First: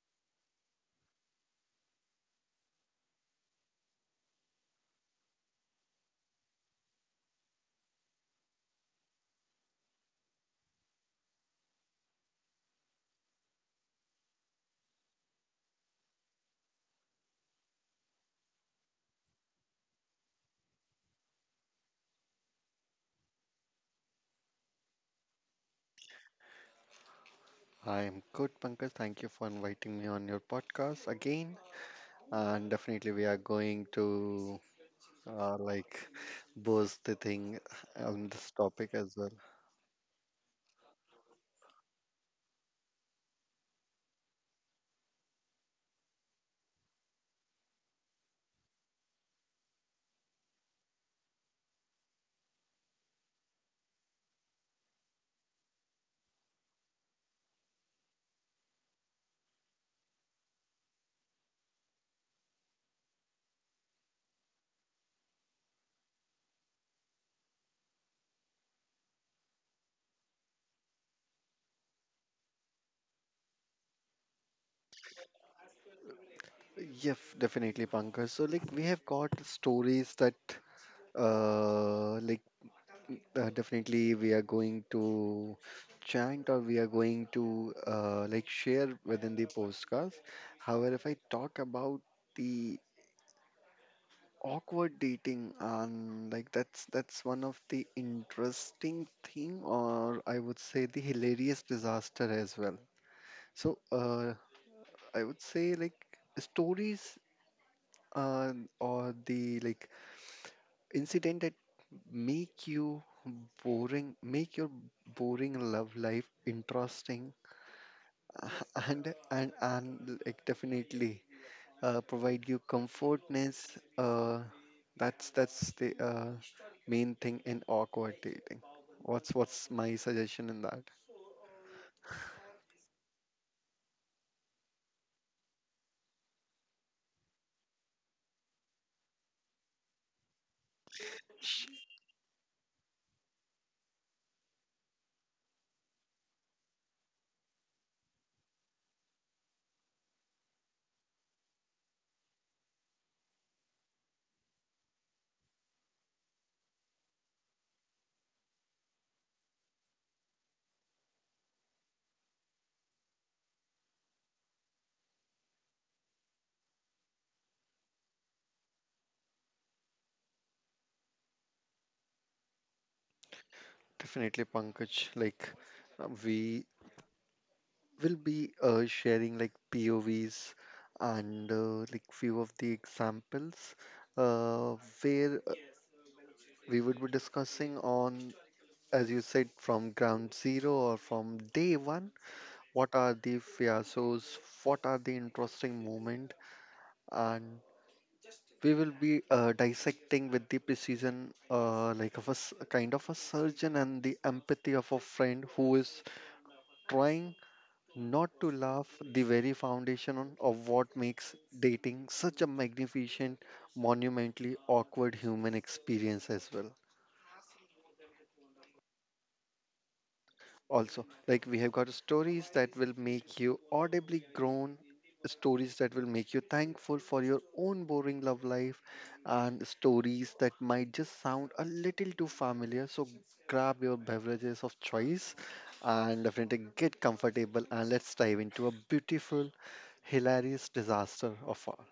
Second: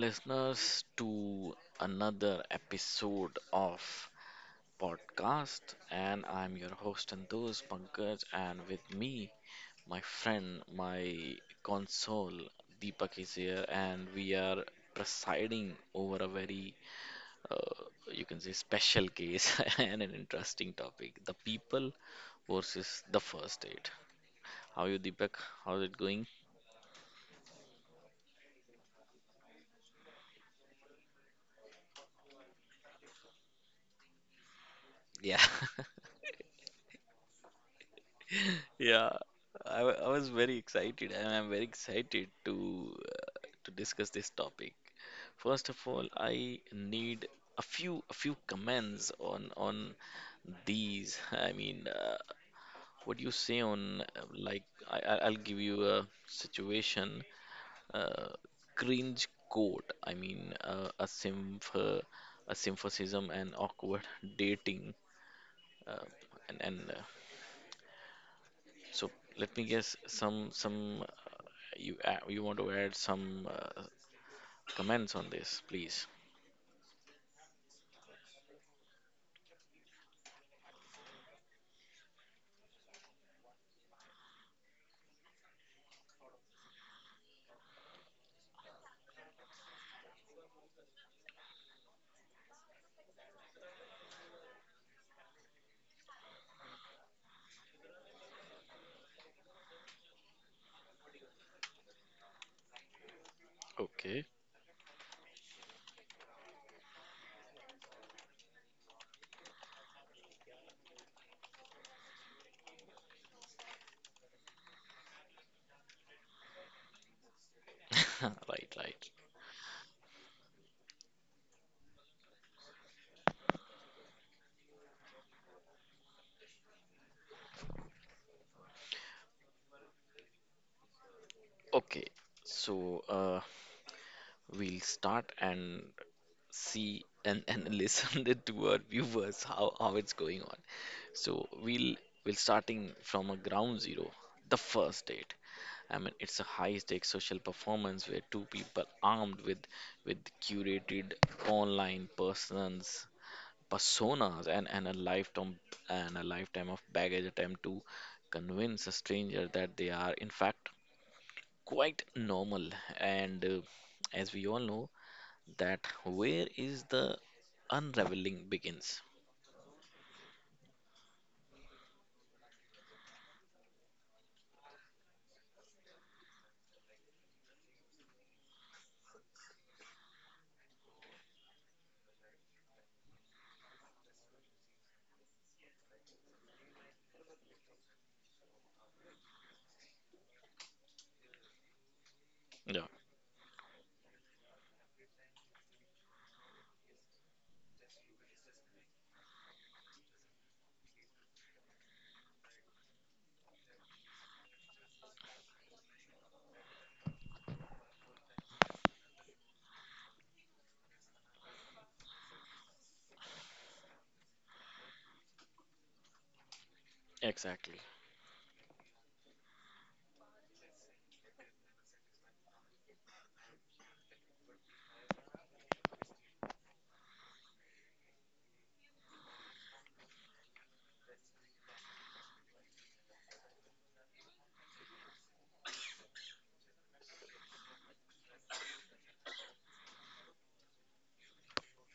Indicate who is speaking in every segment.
Speaker 1: listeners to another episode of podcast and I'm your host and host Pankaj, and with me my console Deepak is here, and we are presiding over a very uh, you can say special case and an interesting topic, the people versus the first aid. How are you, Deepak? How's it going?
Speaker 2: I am good, Pankaj. Thank you for inviting me on your podcast again. And definitely, we are going to
Speaker 1: Yeah
Speaker 2: like boost the thing on this topic
Speaker 1: Yeah,
Speaker 2: as well.
Speaker 1: I was very excited, and I'm very excited to discuss this topic. First of all, I need a few comments on these. I mean, what do you say on I'll give you a situation. Uh, Cringe code. I mean, a symphasism and awkward dating, uh, and so let me guess some you want to add some comments on this, please?
Speaker 2: Yes, definitely, Pankaj. So, like, we have got stories that, like, definitely we are going to chant or we are going to like share within the podcast. However, if I talk about the awkward dating and like that's one of the interesting thing, or I would say the hilarious disaster as well. So
Speaker 1: Okay.
Speaker 2: I would say like stories, uh, or the like incident that make you boring, make your boring love life interesting
Speaker 1: Right, right.
Speaker 2: and like definitely provide you comfortness. That's the main thing in awkward dating. What's my suggestion in that?
Speaker 1: Okay. So we'll start and see, and listen it to our viewers how it's going on. So we'll starting from a ground zero, the first date. I mean, it's a high-stakes social performance where two people armed with curated online persons personas and a lifetime of baggage attempt to convince a stranger that they are, in fact, quite normal. And as we all know, that where is the unraveling begins.
Speaker 2: Definitely, Pankaj. Like we will be sharing like POVs and like few of the examples uh, where we would be discussing on, as you said, from ground zero or from day one.
Speaker 1: Yeah,
Speaker 2: What are the fiascos? What are the interesting moment? And we will be dissecting with the precision, like of kind of a surgeon, and the empathy of a friend who is trying not to laugh the very foundation on, of what makes dating such a magnificent, monumentally awkward human experience as well.
Speaker 1: exactly.
Speaker 2: Also, like, we have got stories that will make you audibly groan, stories that will make you thankful for your own boring love life, and stories that might just sound a little too familiar. So grab your beverages of choice and definitely get comfortable, and let's dive into a beautiful hilarious disaster of all.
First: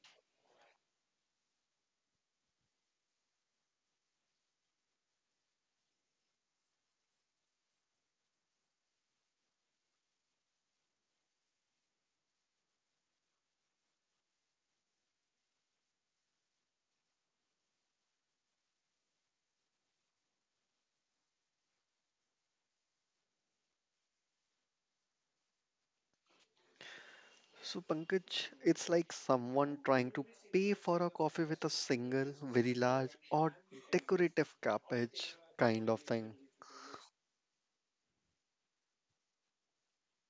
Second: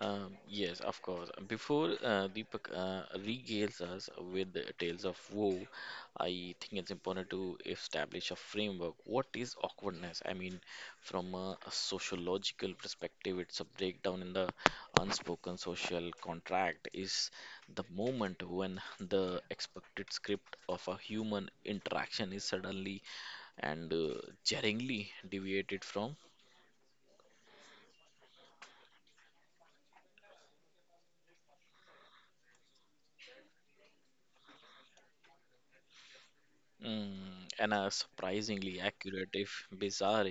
Speaker 1: Yes, of course. Before Deepak regales us with the tales of woe, I think it's important to establish a framework. What is awkwardness? I mean, from a sociological perspective, it's a breakdown in the unspoken social contract. Is the moment when the expected script of a human interaction is suddenly and jarringly deviated from.
Speaker 2: So Pankaj, it's like someone trying to pay for a coffee with a single very large or decorative cabbage kind of thing.
Speaker 1: Mm, and a surprisingly accurate, if bizarre,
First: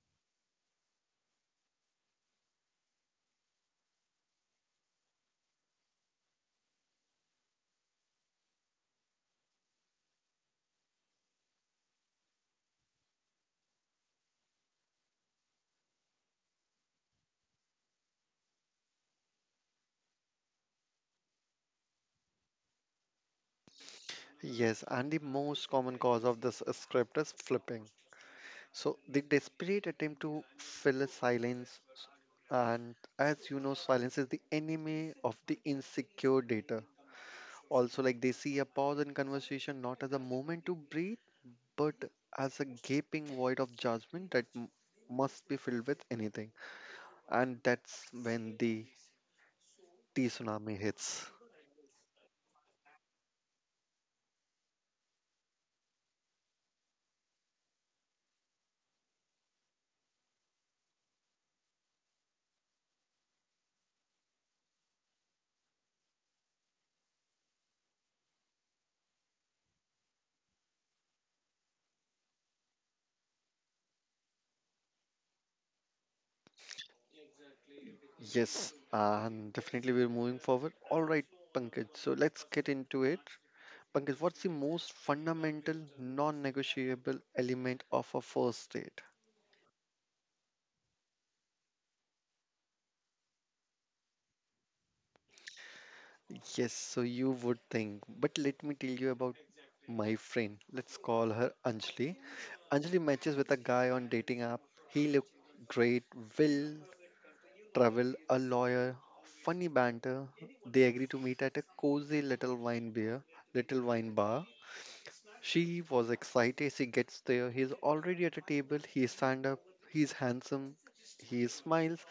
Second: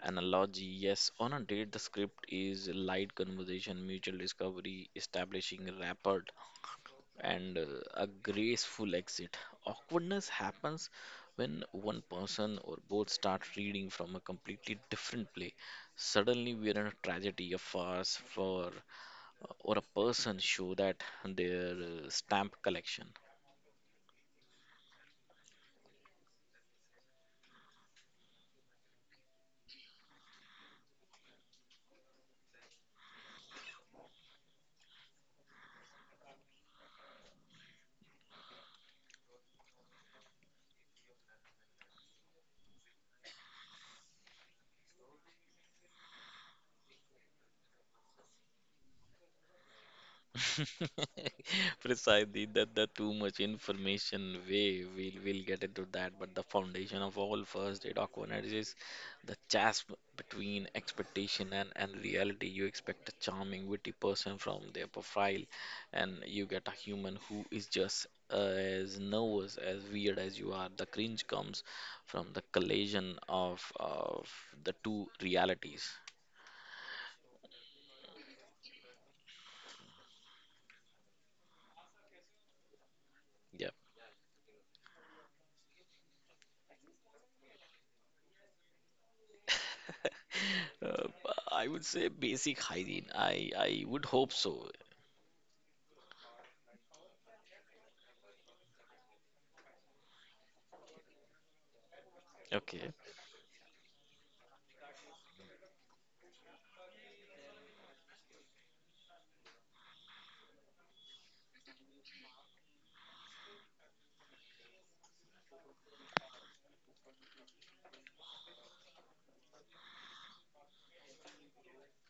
Speaker 1: analogy. Yes, on a date, the script is light conversation, mutual discovery, establishing rapport, and a graceful exit. Awkwardness happens when one person or both start reading from a completely different play. Suddenly, we're in a tragedy, a farce, for or a person show that their stamp collection.
Speaker 2: Yes, and the most common cause of this script is flipping. So the desperate attempt to fill a silence, and as you know, silence is the enemy of the insecure data. Also, like, they see a pause in conversation not as a moment to breathe, but as a gaping void of judgment that must be filled with anything, and that's when the tea tsunami hits.
Speaker 1: Precisely, that the too much information way we'll get into that, but the foundation of all first aid awkwardness is the chasm between expectation and reality. You expect a charming, witty person from their profile, and you get a human who is just as nervous, as weird as you are. The cringe comes from the collision of the two realities.
Speaker 2: Yes, and definitely we're moving forward. All right, Pankaj, so let's get into it.
Speaker 1: Yeah.
Speaker 2: Pankaj, what's the most fundamental, non negotiable element of a first date?
Speaker 1: Uh, I would say basic hygiene. I would hope so.
Speaker 2: Yes, so you would think, but let me tell you about my friend. Let's call her Anjali.
Speaker 1: Okay.
Speaker 2: Anjali matches with a guy on dating app. He looked great, will travel, a lawyer, funny banter. They agree to meet at a cozy little wine bar. She was excited. She gets there. He's already at a table. He stand up. He's handsome. He smiles,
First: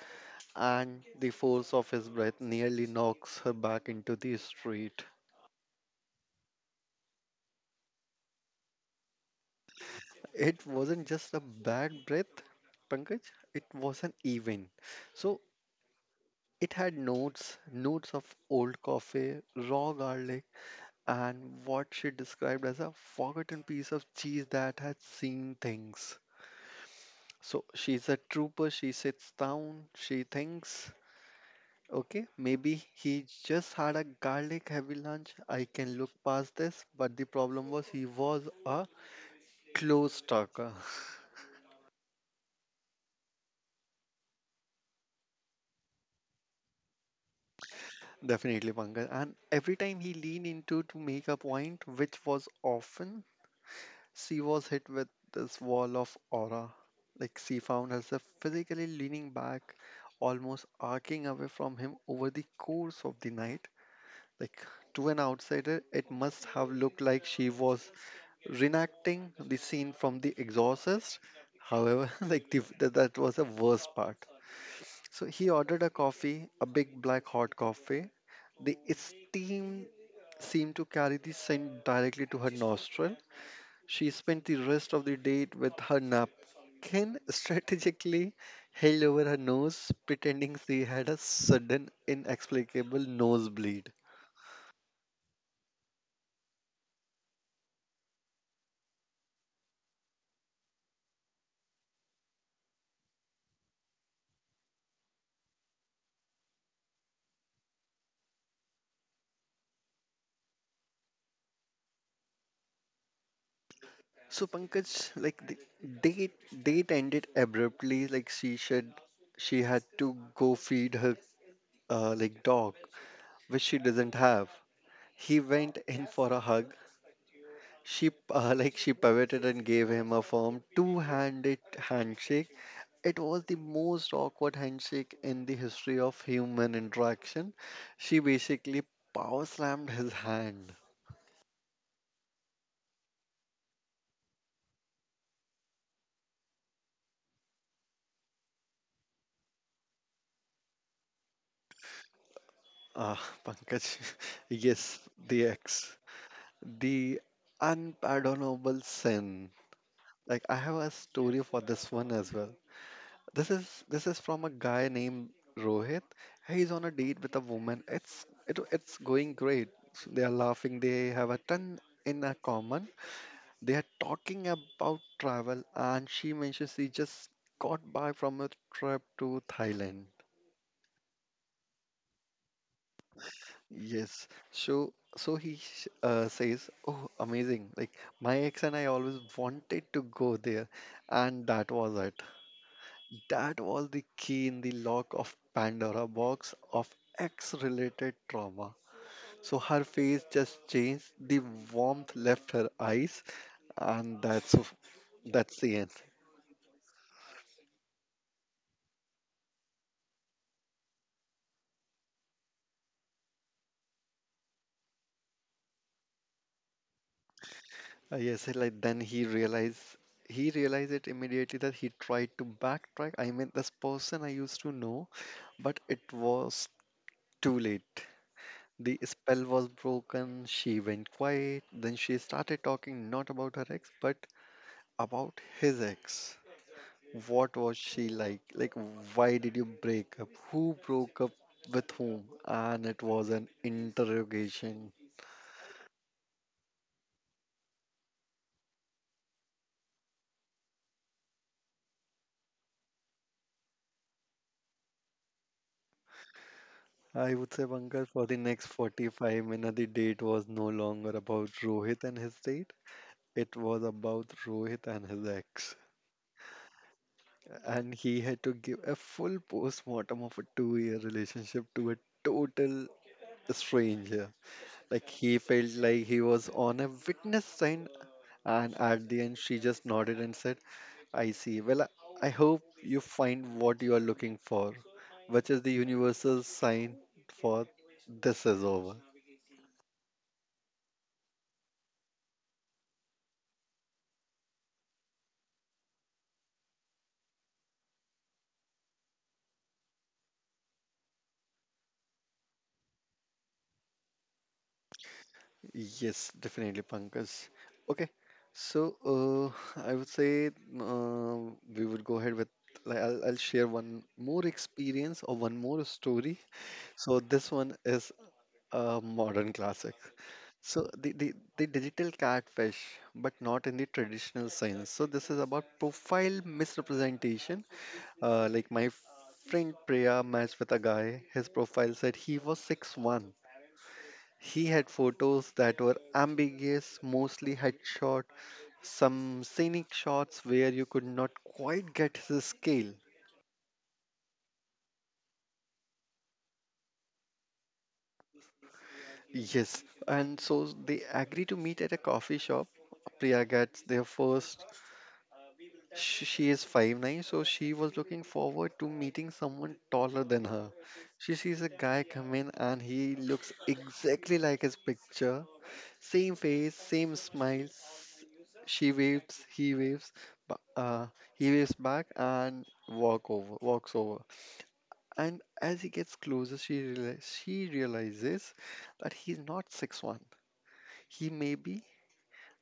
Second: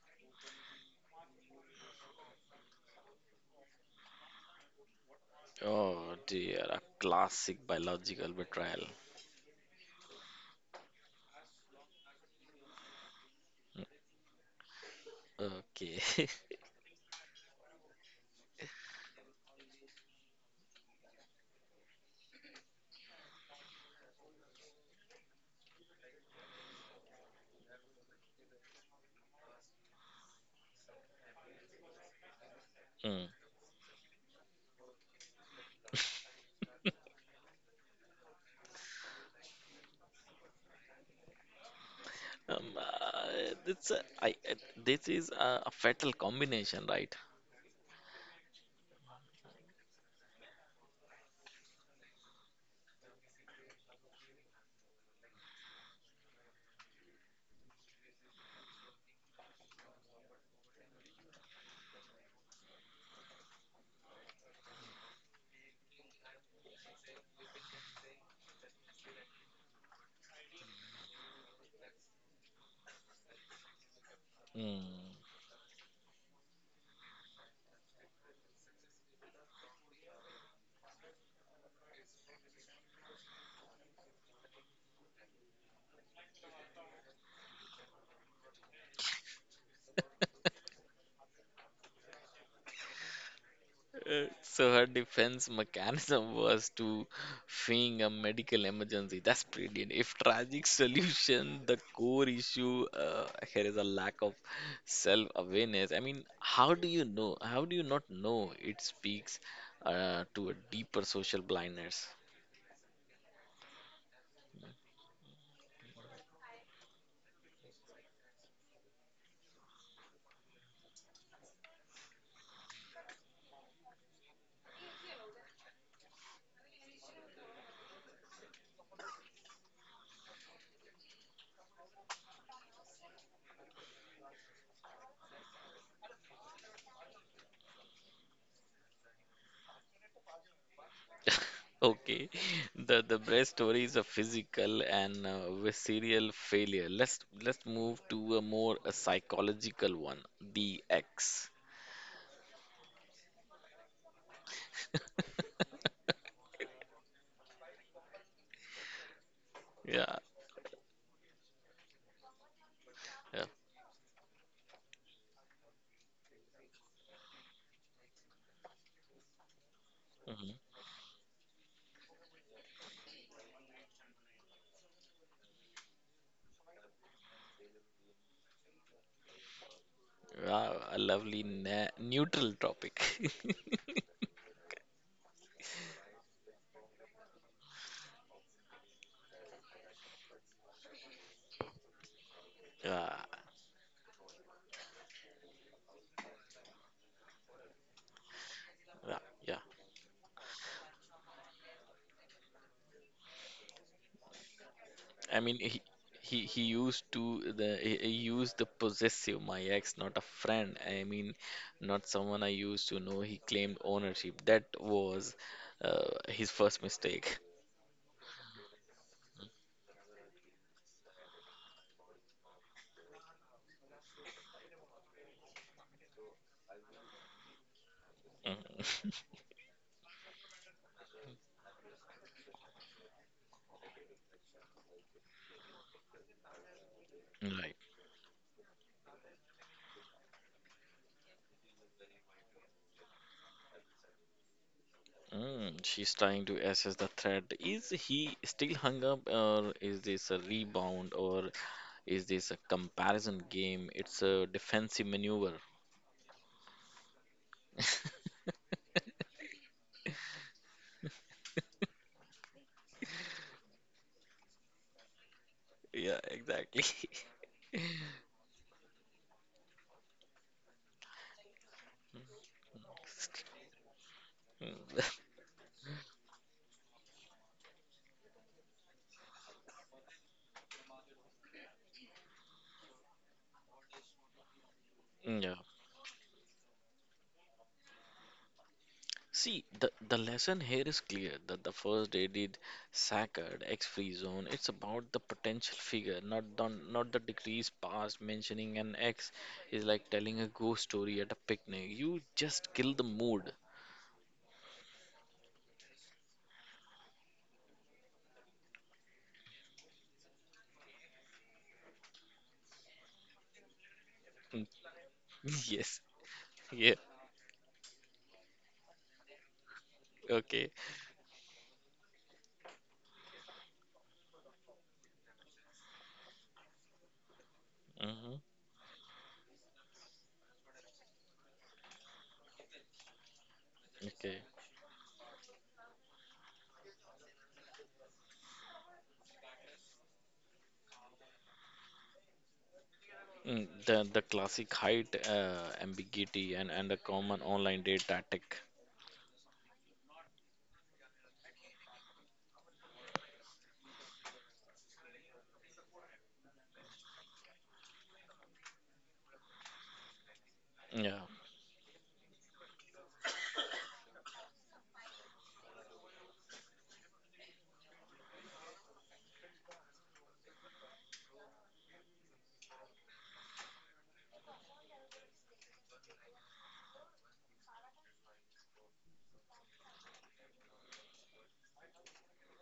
Speaker 2: and the force of his breath nearly knocks her back into the street.
Speaker 1: Oh dear, a classic biological betrayal.
Speaker 2: It wasn't just a bad breath, Pankaj, it wasn't even. So
Speaker 1: Okay.
Speaker 2: it had notes, notes of old coffee, raw garlic, and what she described as a forgotten piece of cheese that had seen things. So she's a trooper, she sits down, she thinks, okay, maybe
Speaker 1: Mm.
Speaker 2: he just had a garlic heavy lunch. I can look past this, but the problem was he was a close talker.
Speaker 1: Um, uh, it's a, this is a fatal combination, right?
Speaker 2: Definitely, Pankaj. And every time he leaned into to make a point, which was often, she was hit with this wall of aura. Like, she found herself physically leaning back, almost arcing away from him over the course of the night. Like, to an outsider, it must have looked like she was reenacting the scene from The Exorcist. However, like the, that, that was the worst part.
Speaker 1: Mm.
Speaker 2: So he ordered a coffee, a big black hot coffee. The steam seemed to carry the scent directly to her nostril. She spent the rest of the date with her napkin strategically held over her nose, pretending she had a sudden inexplicable nosebleed.
Speaker 1: So her defense mechanism was to feign a medical emergency. That's brilliant. If tragic solution, the core issue here is a lack of self-awareness. I mean, how do you know? How do you not know? It speaks to a deeper social blindness.
Speaker 2: So Pankaj, like the date date ended abruptly. Like, she said she had to go feed her like dog, which she doesn't have. He went in for a hug. She like she pivoted and gave him a firm two-handed handshake. It was the most awkward handshake in the history of human interaction. She basically power slammed his hand.
Speaker 1: Okay, the breast story is a physical and visceral failure. Let's move to a more a psychological one. The X.
Speaker 2: Ah, Pankaj, yes, the ex. The unpardonable sin.
Speaker 1: Yeah,
Speaker 2: Like, I have a story for this one as well.
Speaker 1: yeah.
Speaker 2: This is from a guy named Rohit. He's on a date with a woman. It's going great. So they are
Speaker 1: Mm-hmm.
Speaker 2: laughing. They have a ton in a common. They are talking about travel, and she mentions she just got back from a trip to Thailand.
Speaker 1: Yeah, a lovely neutral topic.
Speaker 2: Yes. So so he says, "Oh, amazing! Like, my ex and I always wanted to go there," and that was it.
Speaker 1: yeah,
Speaker 2: That was the key in the lock of Pandora box of ex-related trauma.
Speaker 1: yeah, yeah.
Speaker 2: So her face just changed. The warmth left her eyes, and
Speaker 1: I mean,
Speaker 2: that's the end.
Speaker 1: he used the possessive my ex, not a friend. I mean, not someone I used to know. He claimed ownership. That was his first mistake.
Speaker 2: Yes, like, then he realized it immediately, that he tried to backtrack. I mean, this person I used to know, but it was too late.
Speaker 1: Mm.
Speaker 2: The spell was broken. She went quiet. Then she started talking not about her ex, but about his ex. What
Speaker 1: Right.
Speaker 2: was she like? Like, why did you break up? Who broke up with whom? And it was an interrogation.
Speaker 1: Mm, she's trying to assess the threat. Is he still hung up, or is this a rebound, or is this a comparison game? It's a defensive maneuver.
Speaker 2: I would say, Pankaj, for the next 45 minutes, the date was no longer about Rohit and his date. It was about Rohit and his ex.
Speaker 1: Yeah, exactly.
Speaker 2: And he had to give a full post-mortem of a two-year relationship to a total stranger.
Speaker 1: Mm,
Speaker 2: Like, he felt like he was on a witness stand. And at the end, she just nodded and said, "I see. Well, I hope you find what you are looking for," which
Speaker 1: Yeah.
Speaker 2: is the universal sign for this is over.
Speaker 1: See, the lesson here is clear that the first aided Sackard X free zone, it's about the potential figure, not the, not the degrees past. Mentioning an X is like telling a ghost story at a picnic. You just kill the mood.
Speaker 2: Yes, definitely, Pankaj. Okay, so I would say uh, we would go ahead with like I'll share one more
Speaker 1: Mm,
Speaker 2: experience or one more
Speaker 1: Yes.
Speaker 2: story.
Speaker 1: Yeah.
Speaker 2: So this one is a modern classic.
Speaker 1: Okay.
Speaker 2: So the digital catfish, but not in the traditional sense. So this is about profile misrepresentation.
Speaker 1: Hmm.
Speaker 2: Like, my friend Priya matched with a guy. His profile said he was 6'1".
Speaker 1: Okay.
Speaker 2: He had photos that were ambiguous, mostly headshot, some scenic shots where you could not quite get the scale.
Speaker 1: Mm, the classic height ambiguity and the common online date tactic.
Speaker 2: Yes, and so they agree to meet at a coffee shop. Priya gets there first. She is 5'9", so she was looking forward to meeting someone taller than her.
Speaker 1: Yeah.
Speaker 2: She sees a guy come in and he looks exactly like his picture. Same face, same smiles. She waves, he waves, ba- uh, he waves back and walks over. And as he gets closer, she realizes that he's not 6'1". He may be,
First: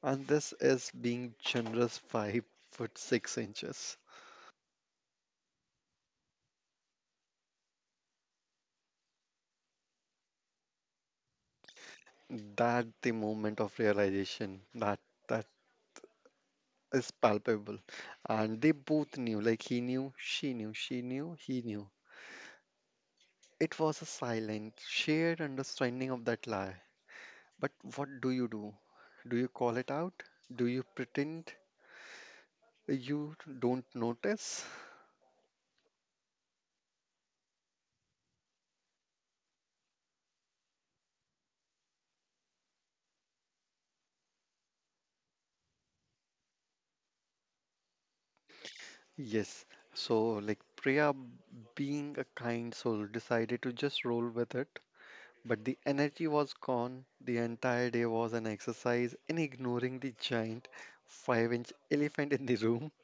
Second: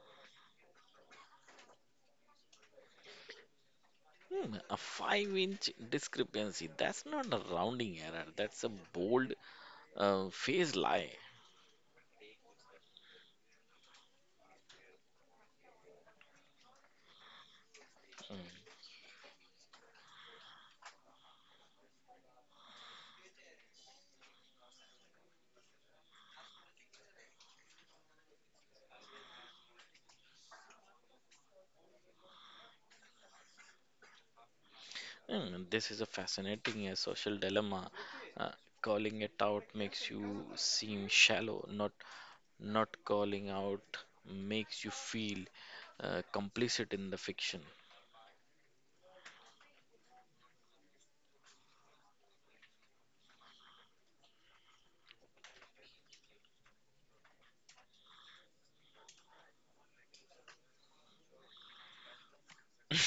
Speaker 2: and this is being generous, 5 foot 6 inches.
Speaker 1: Hmm, a five-inch discrepancy. That's not a rounding error. That's a bold phase lie.
Speaker 2: That the moment of realization that that is palpable, and they both knew. Like, he knew, she knew, she knew, he knew. It was a silent, shared understanding of that lie. But what do you do? Do you call it out? Do you pretend you don't notice?
Speaker 1: Hmm, this is a fascinating social dilemma. Uh, Calling it out makes you seem shallow. Not not calling out makes you feel complicit in the fiction.
Speaker 2: Yes. So, like, Priya, being a kind soul, decided to just roll with it. But the energy was gone. The entire day was an exercise in ignoring the giant five-inch elephant in the room.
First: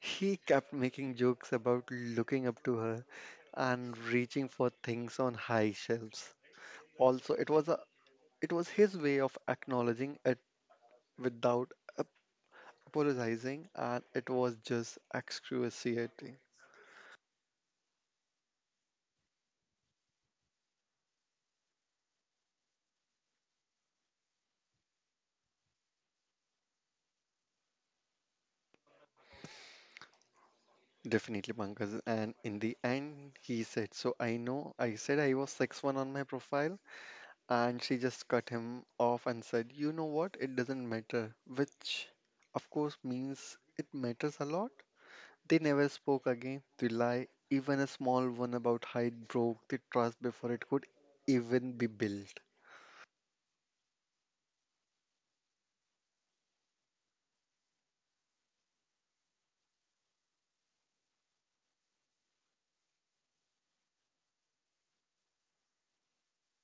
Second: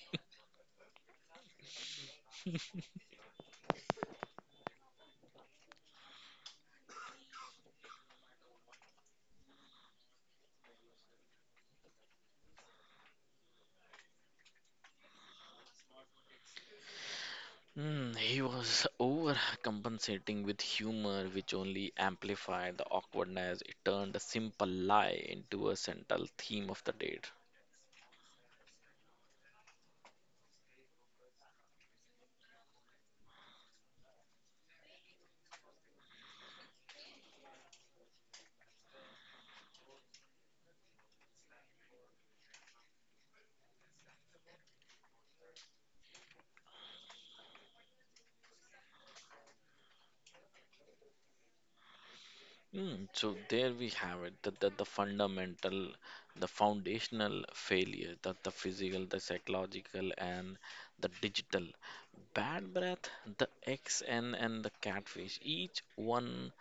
Speaker 2: He kept making jokes about looking up to her and reaching for things on high shelves. Also, it was a it was his way of acknowledging it without ap- apologizing, and it was just excruciating.
Speaker 1: Hmm, he was overcompensating with humor, which only amplified the awkwardness. It turned a simple lie into a central theme of the date.
Speaker 2: Definitely, Pankaj. And in the end, he said, "So I know I said I was 6'1" on my profile," and she just cut him off and said, "You know what? It doesn't matter." Which, of course, means it matters a lot. They never spoke again. The lie, even a small one about height, broke the trust before it could even be built.
Speaker 1: Mm, so there we have it, the fundamental, the foundational failure, the physical, the psychological, and the digital. Bad breath, the eggs, and the catfish, each one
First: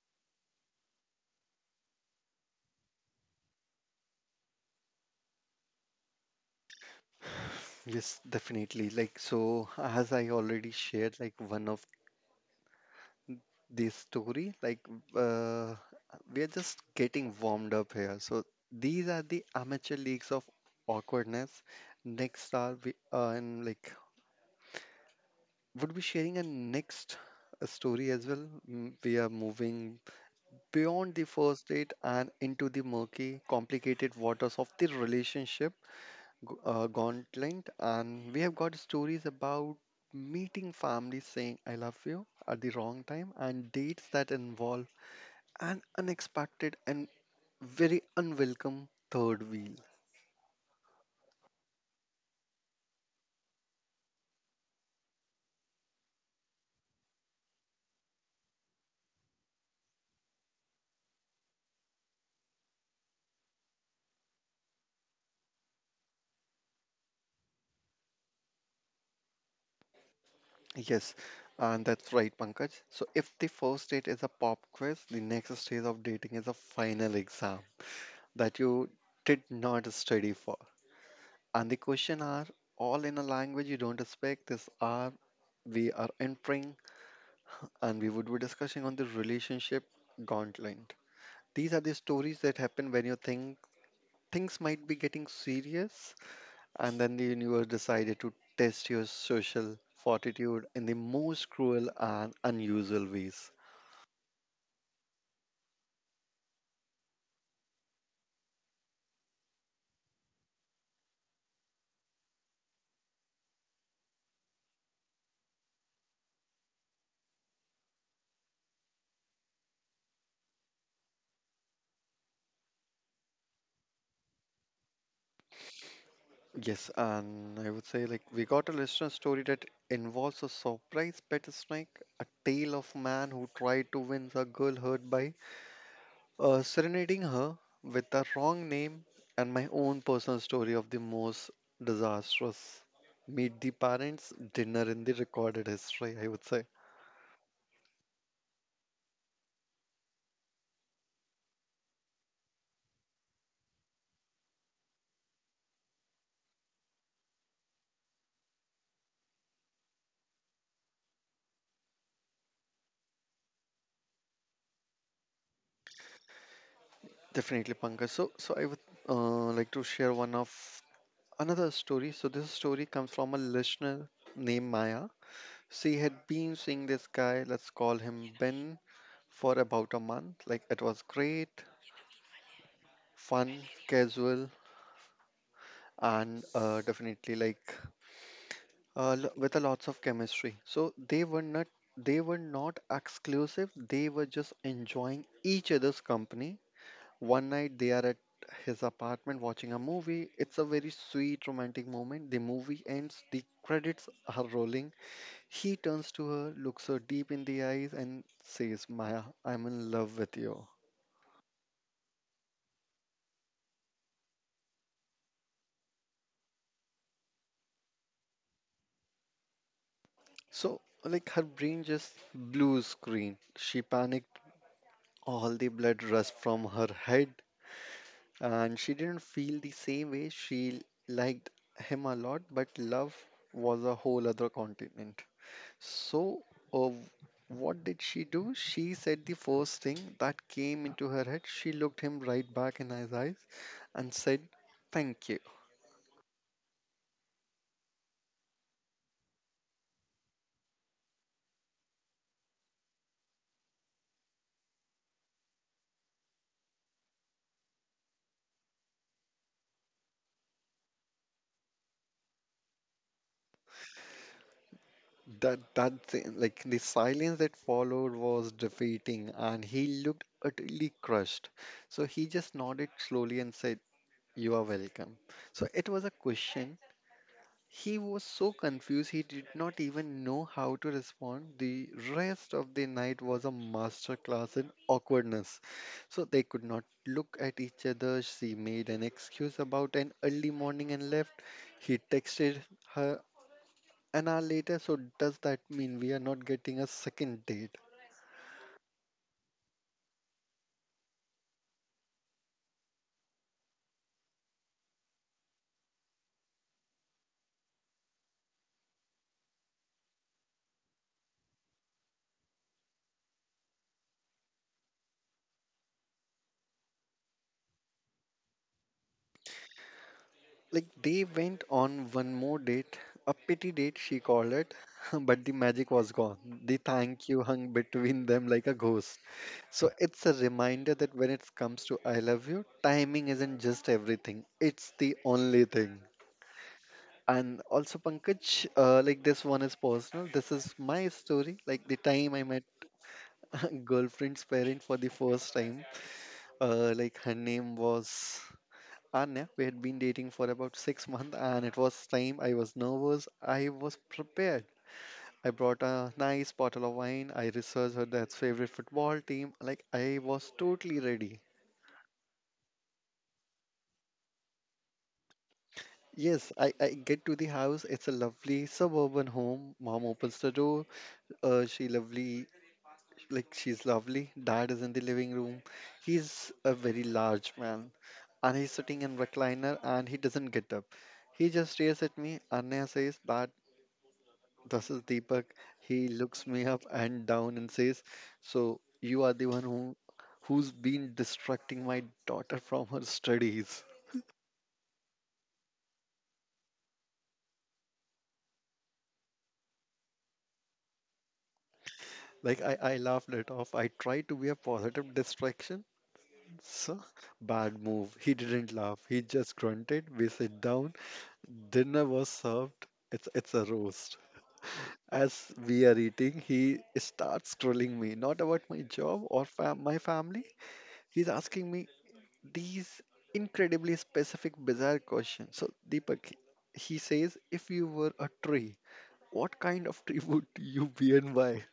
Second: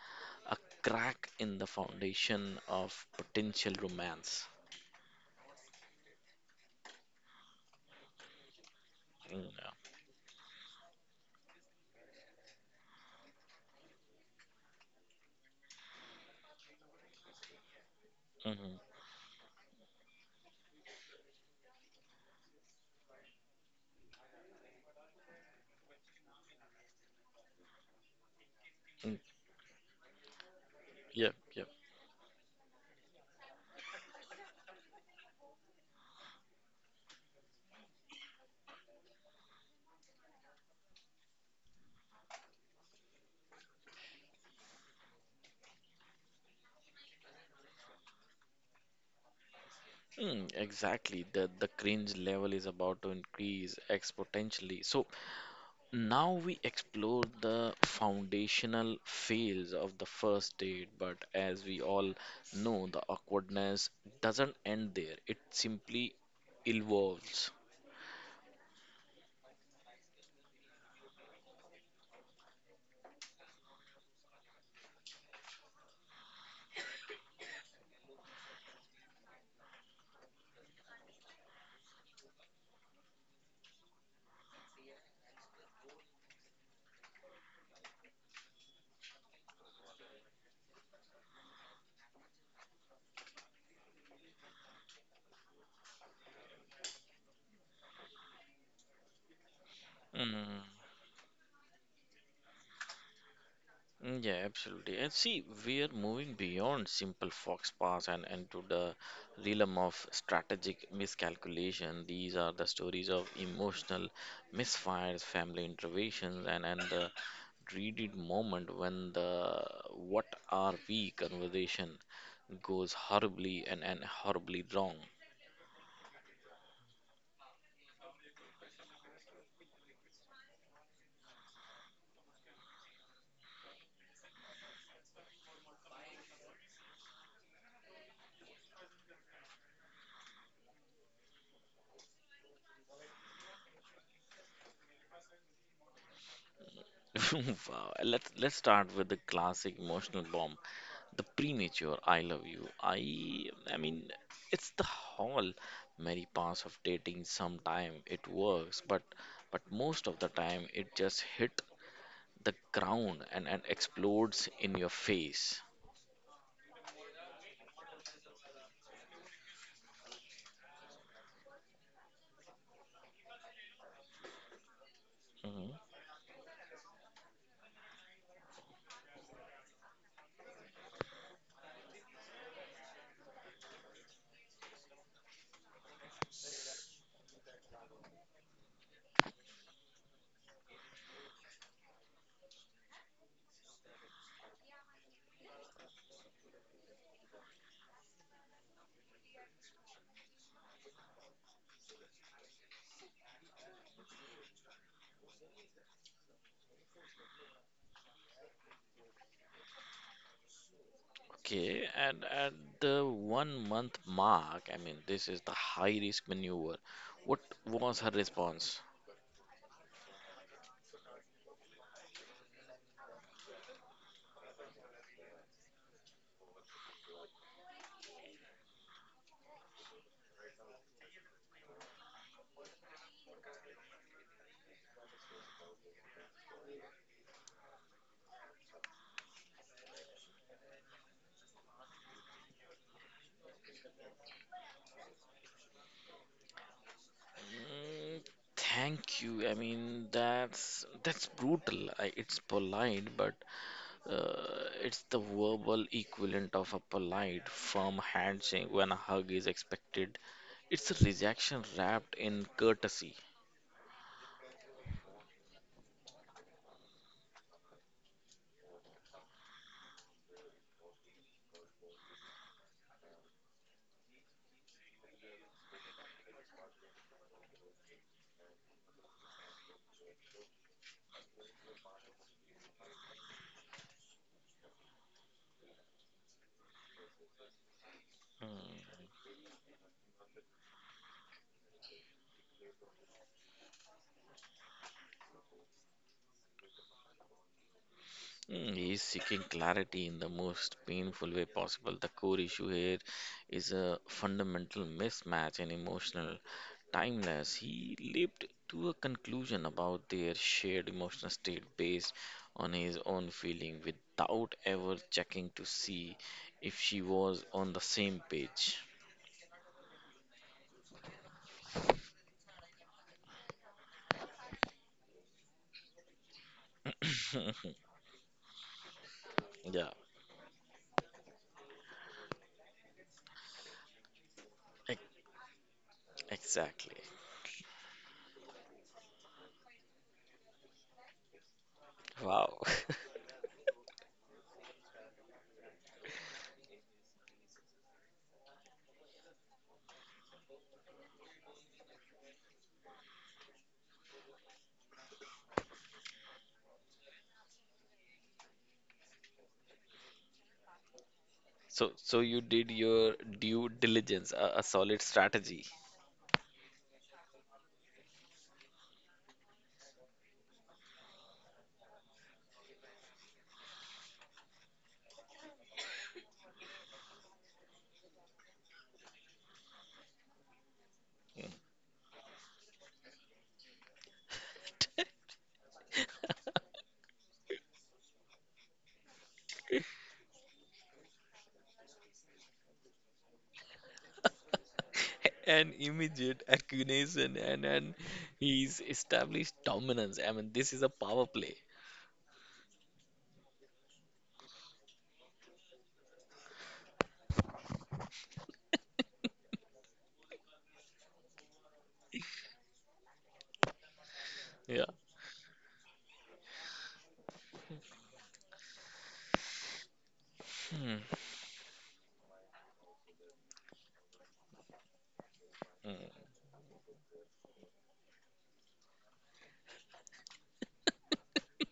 Speaker 1: a crack in the foundation of potential romance.
Speaker 2: Yes, definitely. Like,
Speaker 1: Mm,
Speaker 2: so
Speaker 1: yeah.
Speaker 2: as I already shared, like, one of the story, like, uh, we are just getting warmed up here. So
Speaker 1: Mhm.
Speaker 2: these are the amateur leagues of awkwardness. Next are we and like would be sharing a next story as well. Mm, we
Speaker 1: Mm,
Speaker 2: are moving beyond
Speaker 1: yep,
Speaker 2: the
Speaker 1: yep.
Speaker 2: first date and into the murky, complicated waters of the relationship gauntlet, and we have got stories about meeting families, saying "I love you" at the wrong time, and dates that involve an unexpected and very unwelcome third wheel.
Speaker 1: Mm, exactly. The cringe level is about to increase exponentially. So now we explore the foundational fails of the first date, but as we all know, the awkwardness doesn't end there, it simply evolves.
Speaker 2: Yes, and that's right, Pankaj. So, if the first date is a pop quiz, the next stage of dating is a final exam that you did not study for. And the question are all in a language you don't expect. This are we are entering and we would be discussing on the relationship gauntlet. These are the stories that happen when you think things might be getting serious, and then the universe decided to test your social
Speaker 1: Mm.
Speaker 2: fortitude in the most cruel and unusual ways.
Speaker 1: Mm, yeah, absolutely. And see, we are moving beyond simple fox pass and into the realm of strategic miscalculation. These are the stories of emotional misfires, family interventions, and the dreaded moment when the what are we conversation goes horribly and horribly wrong.
Speaker 2: Yes, and I would say we got a listener story that involves a surprise pet snake, a tale of man who tried to win a girl hurt by serenading her with the wrong name and my own personal story of the most disastrous meet the parents dinner in the recorded history I would say.
Speaker 1: Wow. Let's start with the classic emotional bomb, the premature "I love you." I mean, it's the whole merry pass of dating. Sometime it works, but most of the time it just hit the ground and explodes in your face.
Speaker 2: Definitely Pankaj, so I would like to share one of another story. So this story comes from a listener named Maya.
Speaker 1: Mhm.
Speaker 2: She had been seeing this guy, let's call him Ben, for about a month. It was great, fun, casual, and definitely with a lots of chemistry. So they were not exclusive. They were just enjoying each other's company. One night they are at his apartment watching a movie. It's a very sweet romantic moment. The movie ends. The credits are rolling. He turns to her, looks her deep in the eyes, and says, "Maya, I'm in love with you."
Speaker 1: Okay, and at the 1 month mark, I mean, this is the high risk maneuver. What was her response?
Speaker 2: So her brain just blue screen. She panicked. All the blood rushed from her head and she didn't feel the same way. She liked him a lot, but love was a whole other continent. So, uh, what did she do? She said the first thing that came into her head. She looked him right back in his eyes and said, "Thank you."
Speaker 1: Mm, thank you. I mean, that's that's brutal. It's polite, but it's the verbal equivalent of a polite, firm handshake when a hug is expected. It's a rejection wrapped in courtesy.
Speaker 2: That thing, the silence that followed was defeating, and he looked utterly crushed. So he just nodded slowly and said, "You are welcome." So it was a question. He was so confused he did not even know how to respond. The rest of the night was a masterclass in awkwardness. So they could not look at each other. She made an excuse about an early morning and left. He texted her an hour later. So does that mean we are not getting a second date?
Speaker 1: Mm, he is seeking clarity in the most painful way possible. The core issue here is a fundamental mismatch in emotional timeless. He leaped to a conclusion about their shared emotional state based on his own feeling without ever checking to see if she was on the same page.
Speaker 2: They went on one more date, a pity date she called it, but the magic was gone. The thank you hung between them like a ghost.
Speaker 1: Yeah,
Speaker 2: So it's a reminder that when it comes to I love you, timing isn't just everything. It's
Speaker 1: ex-
Speaker 2: the only thing.
Speaker 1: exactly.
Speaker 2: And also Pankaj, this one is personal. This is my story. Like the time I
Speaker 1: Wow.
Speaker 2: met girlfriend's parent for the first time. Her name was Anya. We had been dating for about 6 months, and it was time. I was nervous. I was prepared. I brought a nice bottle of wine. I researched her dad's favorite football team. Like I was totally ready.
Speaker 1: So, so you did your due diligence, a solid strategy.
Speaker 2: Yes, I get to the house. It's a lovely suburban home. Mom opens the door. Uh, she's lovely. Dad is in the living room. He's a very large man, and he's sitting in recliner and he doesn't get up. He
Speaker 1: Hmm.
Speaker 2: just stares at me. Anya says that this is Deepak. He looks me up and down and says, "So you are the one who's been distracting my daughter from her studies."
Speaker 1: An immediate accusation and he's established dominance. I mean, this is a power play.
Speaker 2: I laughed it off. I tried to be a positive distraction. So, bad move. He didn't laugh. He just grunted. We sit down. Dinner was served. It's a roast.
Speaker 1: Yeah.
Speaker 2: As we are eating, he starts trolling me, not about my job or my family.
Speaker 1: Hmm.
Speaker 2: He's asking me these incredibly specific, bizarre questions. So, Deepak, he says, if you were a tree, what kind of tree would you be and why?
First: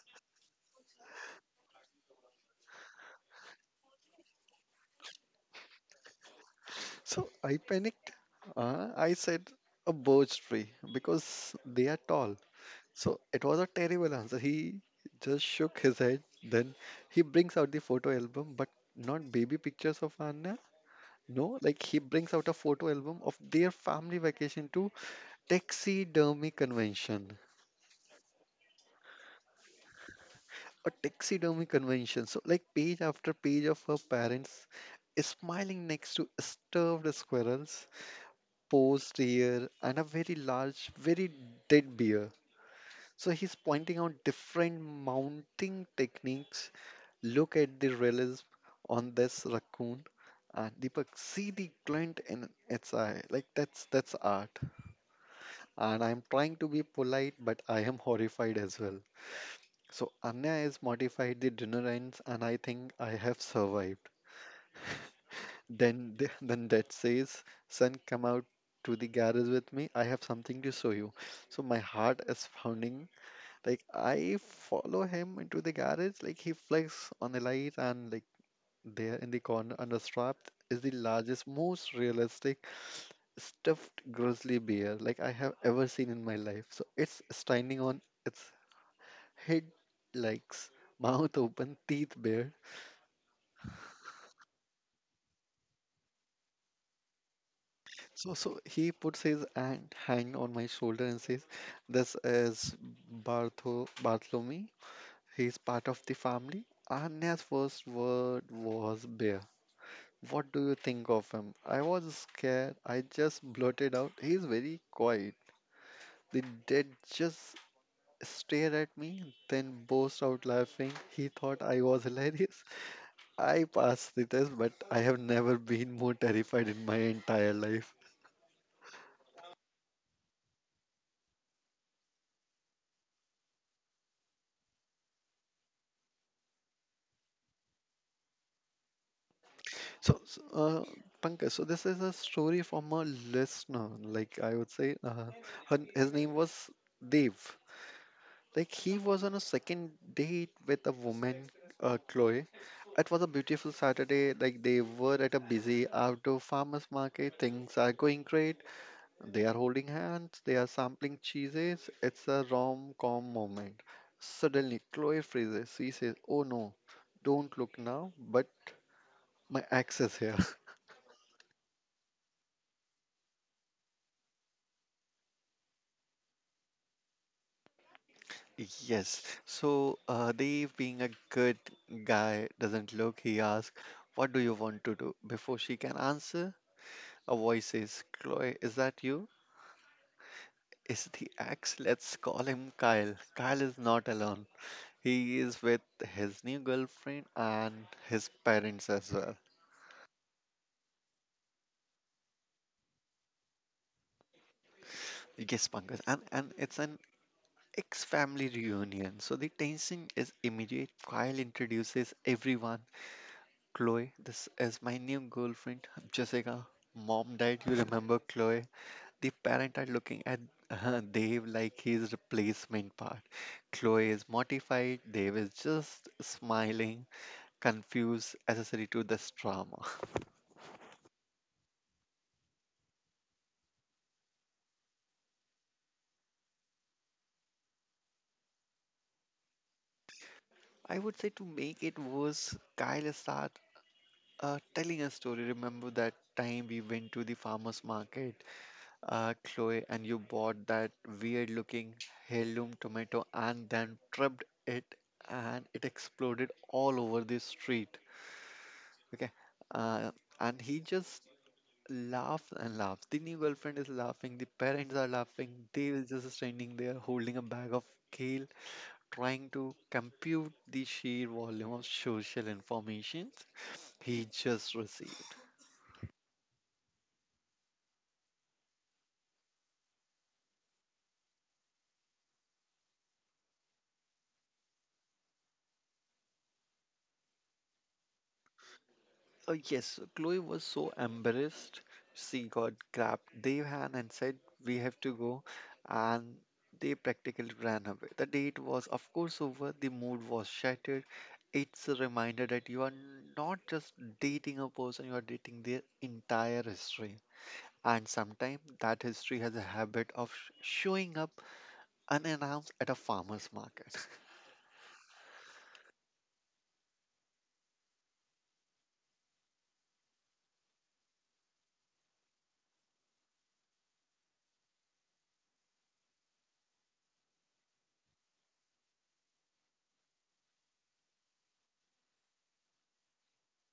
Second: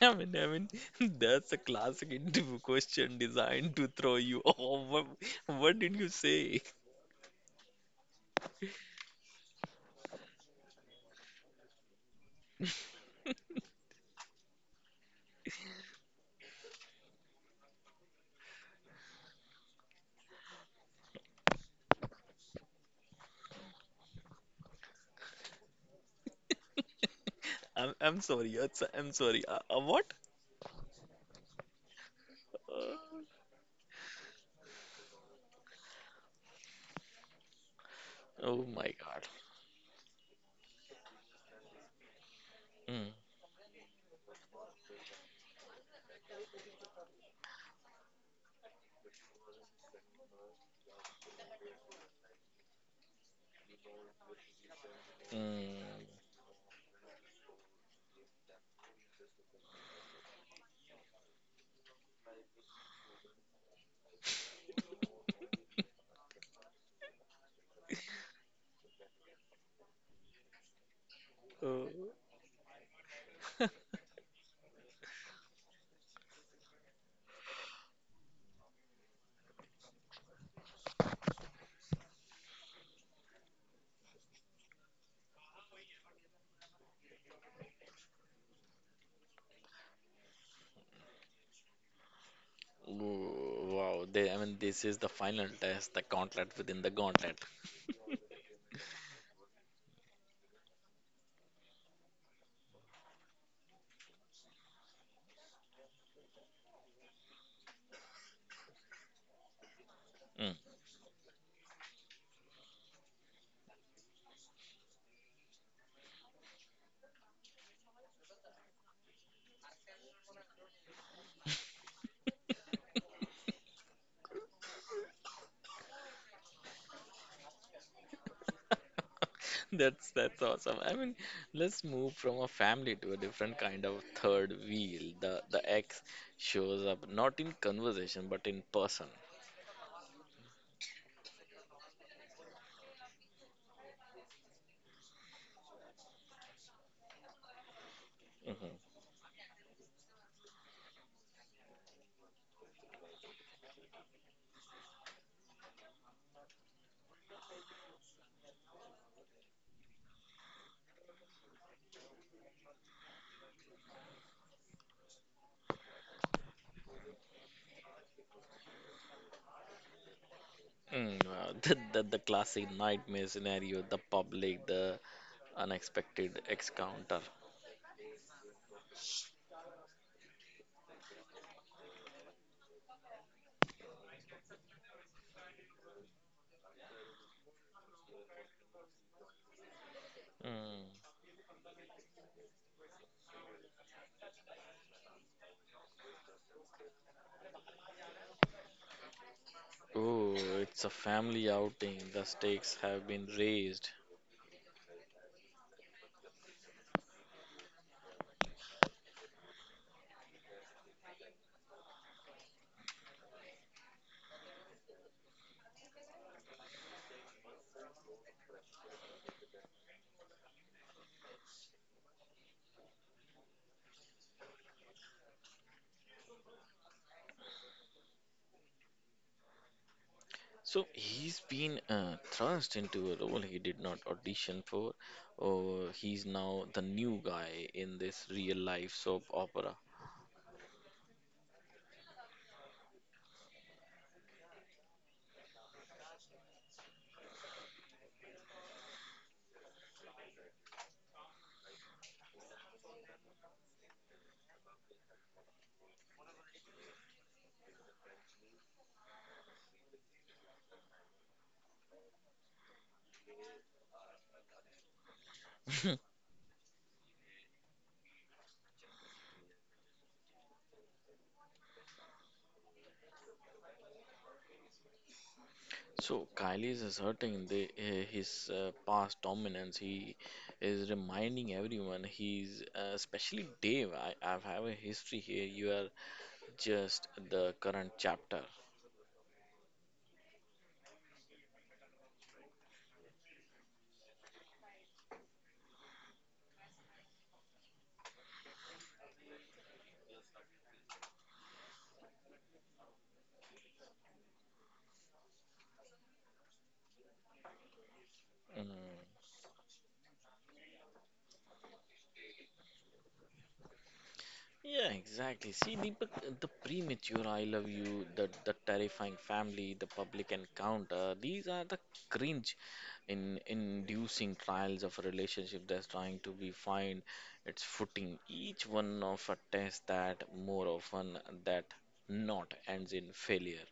Speaker 1: I mean, that's a classic interview question designed to throw you off. What did you say?
Speaker 2: So I panicked. I said a birch tree because they are tall. So it was a terrible answer. He just shook his head. Then he brings out the photo album, but not baby pictures of Anna. No, like he brings out a photo album of their family vacation to taxidermy convention.
Speaker 1: I'm sorry. It's, I'm sorry. What?
Speaker 2: A taxidermy convention. So like page
Speaker 1: Uh,
Speaker 2: after page of her parents smiling next to starved squirrels,
Speaker 1: oh my
Speaker 2: posed
Speaker 1: God.
Speaker 2: deer, and a very large, very dead bear.
Speaker 1: Hmm.
Speaker 2: So he's pointing out different mounting techniques. Look at the relief on this raccoon. And Deepak, see the glint in its eye. Like that's art.
Speaker 1: Hmm.
Speaker 2: And I'm trying to be polite, but I am horrified as well. So Anya has modified the dinner ends, and I think I have survived. Then then that says, son, come out to the garage with me. I have something to show you. So my
Speaker 1: Oh.
Speaker 2: heart is pounding. Like I follow him into the garage. He flicks on the light and there in the corner, understrapped, is the largest, most realistic stuffed grizzly bear like I have ever seen in my life. So it's standing on its head, legs, mouth open, teeth bare.
Speaker 1: Oh, wow. They, I mean, this is the final test, the gauntlet within the gauntlet.
Speaker 2: So he puts his hand on my shoulder and says, "This is Bartholomew. He's part of the family." Anya's first word was bear. What
Speaker 1: Hmm.
Speaker 2: do you think of him? I was scared. I just blurted out, he's very quiet. The dad just stared at me, then burst out laughing. He thought I was hilarious. I passed the test, but I have never been more terrified in my entire life.
Speaker 1: That's awesome. I mean, let's move from a family to a different kind of third wheel. The ex shows up not in conversation but in person.
Speaker 2: So, so, uh, Pankaj, so this is a story from a listener. Like I would say, his name was Dev.
Speaker 1: Hmm.
Speaker 2: Like he was on a second date with a woman, Chloe. It was a beautiful Saturday. Like they were at a busy outdoor farmers market. Things are going great. They are holding hands, they are sampling cheeses. It's a rom-com moment. Suddenly, Chloe freezes. She says, Oh no, don't look now, but my ex is here.
Speaker 1: Mm, wow. The classic nightmare scenario, the public, the unexpected encounter.
Speaker 2: Yes. So, Dave, being a good guy, doesn't look. He asks, What do you want to do? Before she can answer, a voice says, Chloe, is that you? Is
Speaker 1: Mm.
Speaker 2: the ex? Let's call him Kyle. Kyle is not alone. He is with his new girlfriend and his parents as well.
Speaker 1: Oh, it's a family outing. The stakes have been raised.
Speaker 2: Yes, Pankaj, and it's an ex family reunion. So the tension is immediate. Kyle introduces everyone. Chloe, this is my new girlfriend, Jessica. Mom died, you remember Chloe? The parent are looking at Dave like his replacement part. Chloe is mortified, Dave is just smiling, confused, accessory to this drama.
Speaker 1: So he's been thrust into a role he did not audition for, or he's now the new guy in this real life soap opera.
Speaker 2: I would say to make it worse, Kyle starts telling a story, remember that time we went to the farmer's market, Chloe, and you bought that weird looking heirloom tomato and then trapped it and it exploded all over the street. Okay. Uh, and he just laughs and laughs. The new girlfriend is laughing, the parents are laughing, they were just standing there holding a bag of kale, trying to compute the sheer volume of social information he just received.
Speaker 1: So Kylie's asserting the, his past dominance. He is reminding everyone, he's, especially Dave, I have a history here. You are just the current chapter.
Speaker 2: Oh, yes, Chloe was so embarrassed. She got grabbed their hand and said, We have to go. And they practically ran away. The date was, of course, over. The mood was shattered. It's a reminder that you are not just dating a person, you are dating their entire history. And sometimes that
Speaker 1: Mm.
Speaker 2: history has a habit of showing up unannounced at a farmer's market.
Speaker 1: Yeah, exactly. See, Deepak, the premature I love you, the terrifying family, the public encounter, these are the cringe in inducing trials of a relationship that's trying to be find its footing. Each one of a test that more often that not ends in failure.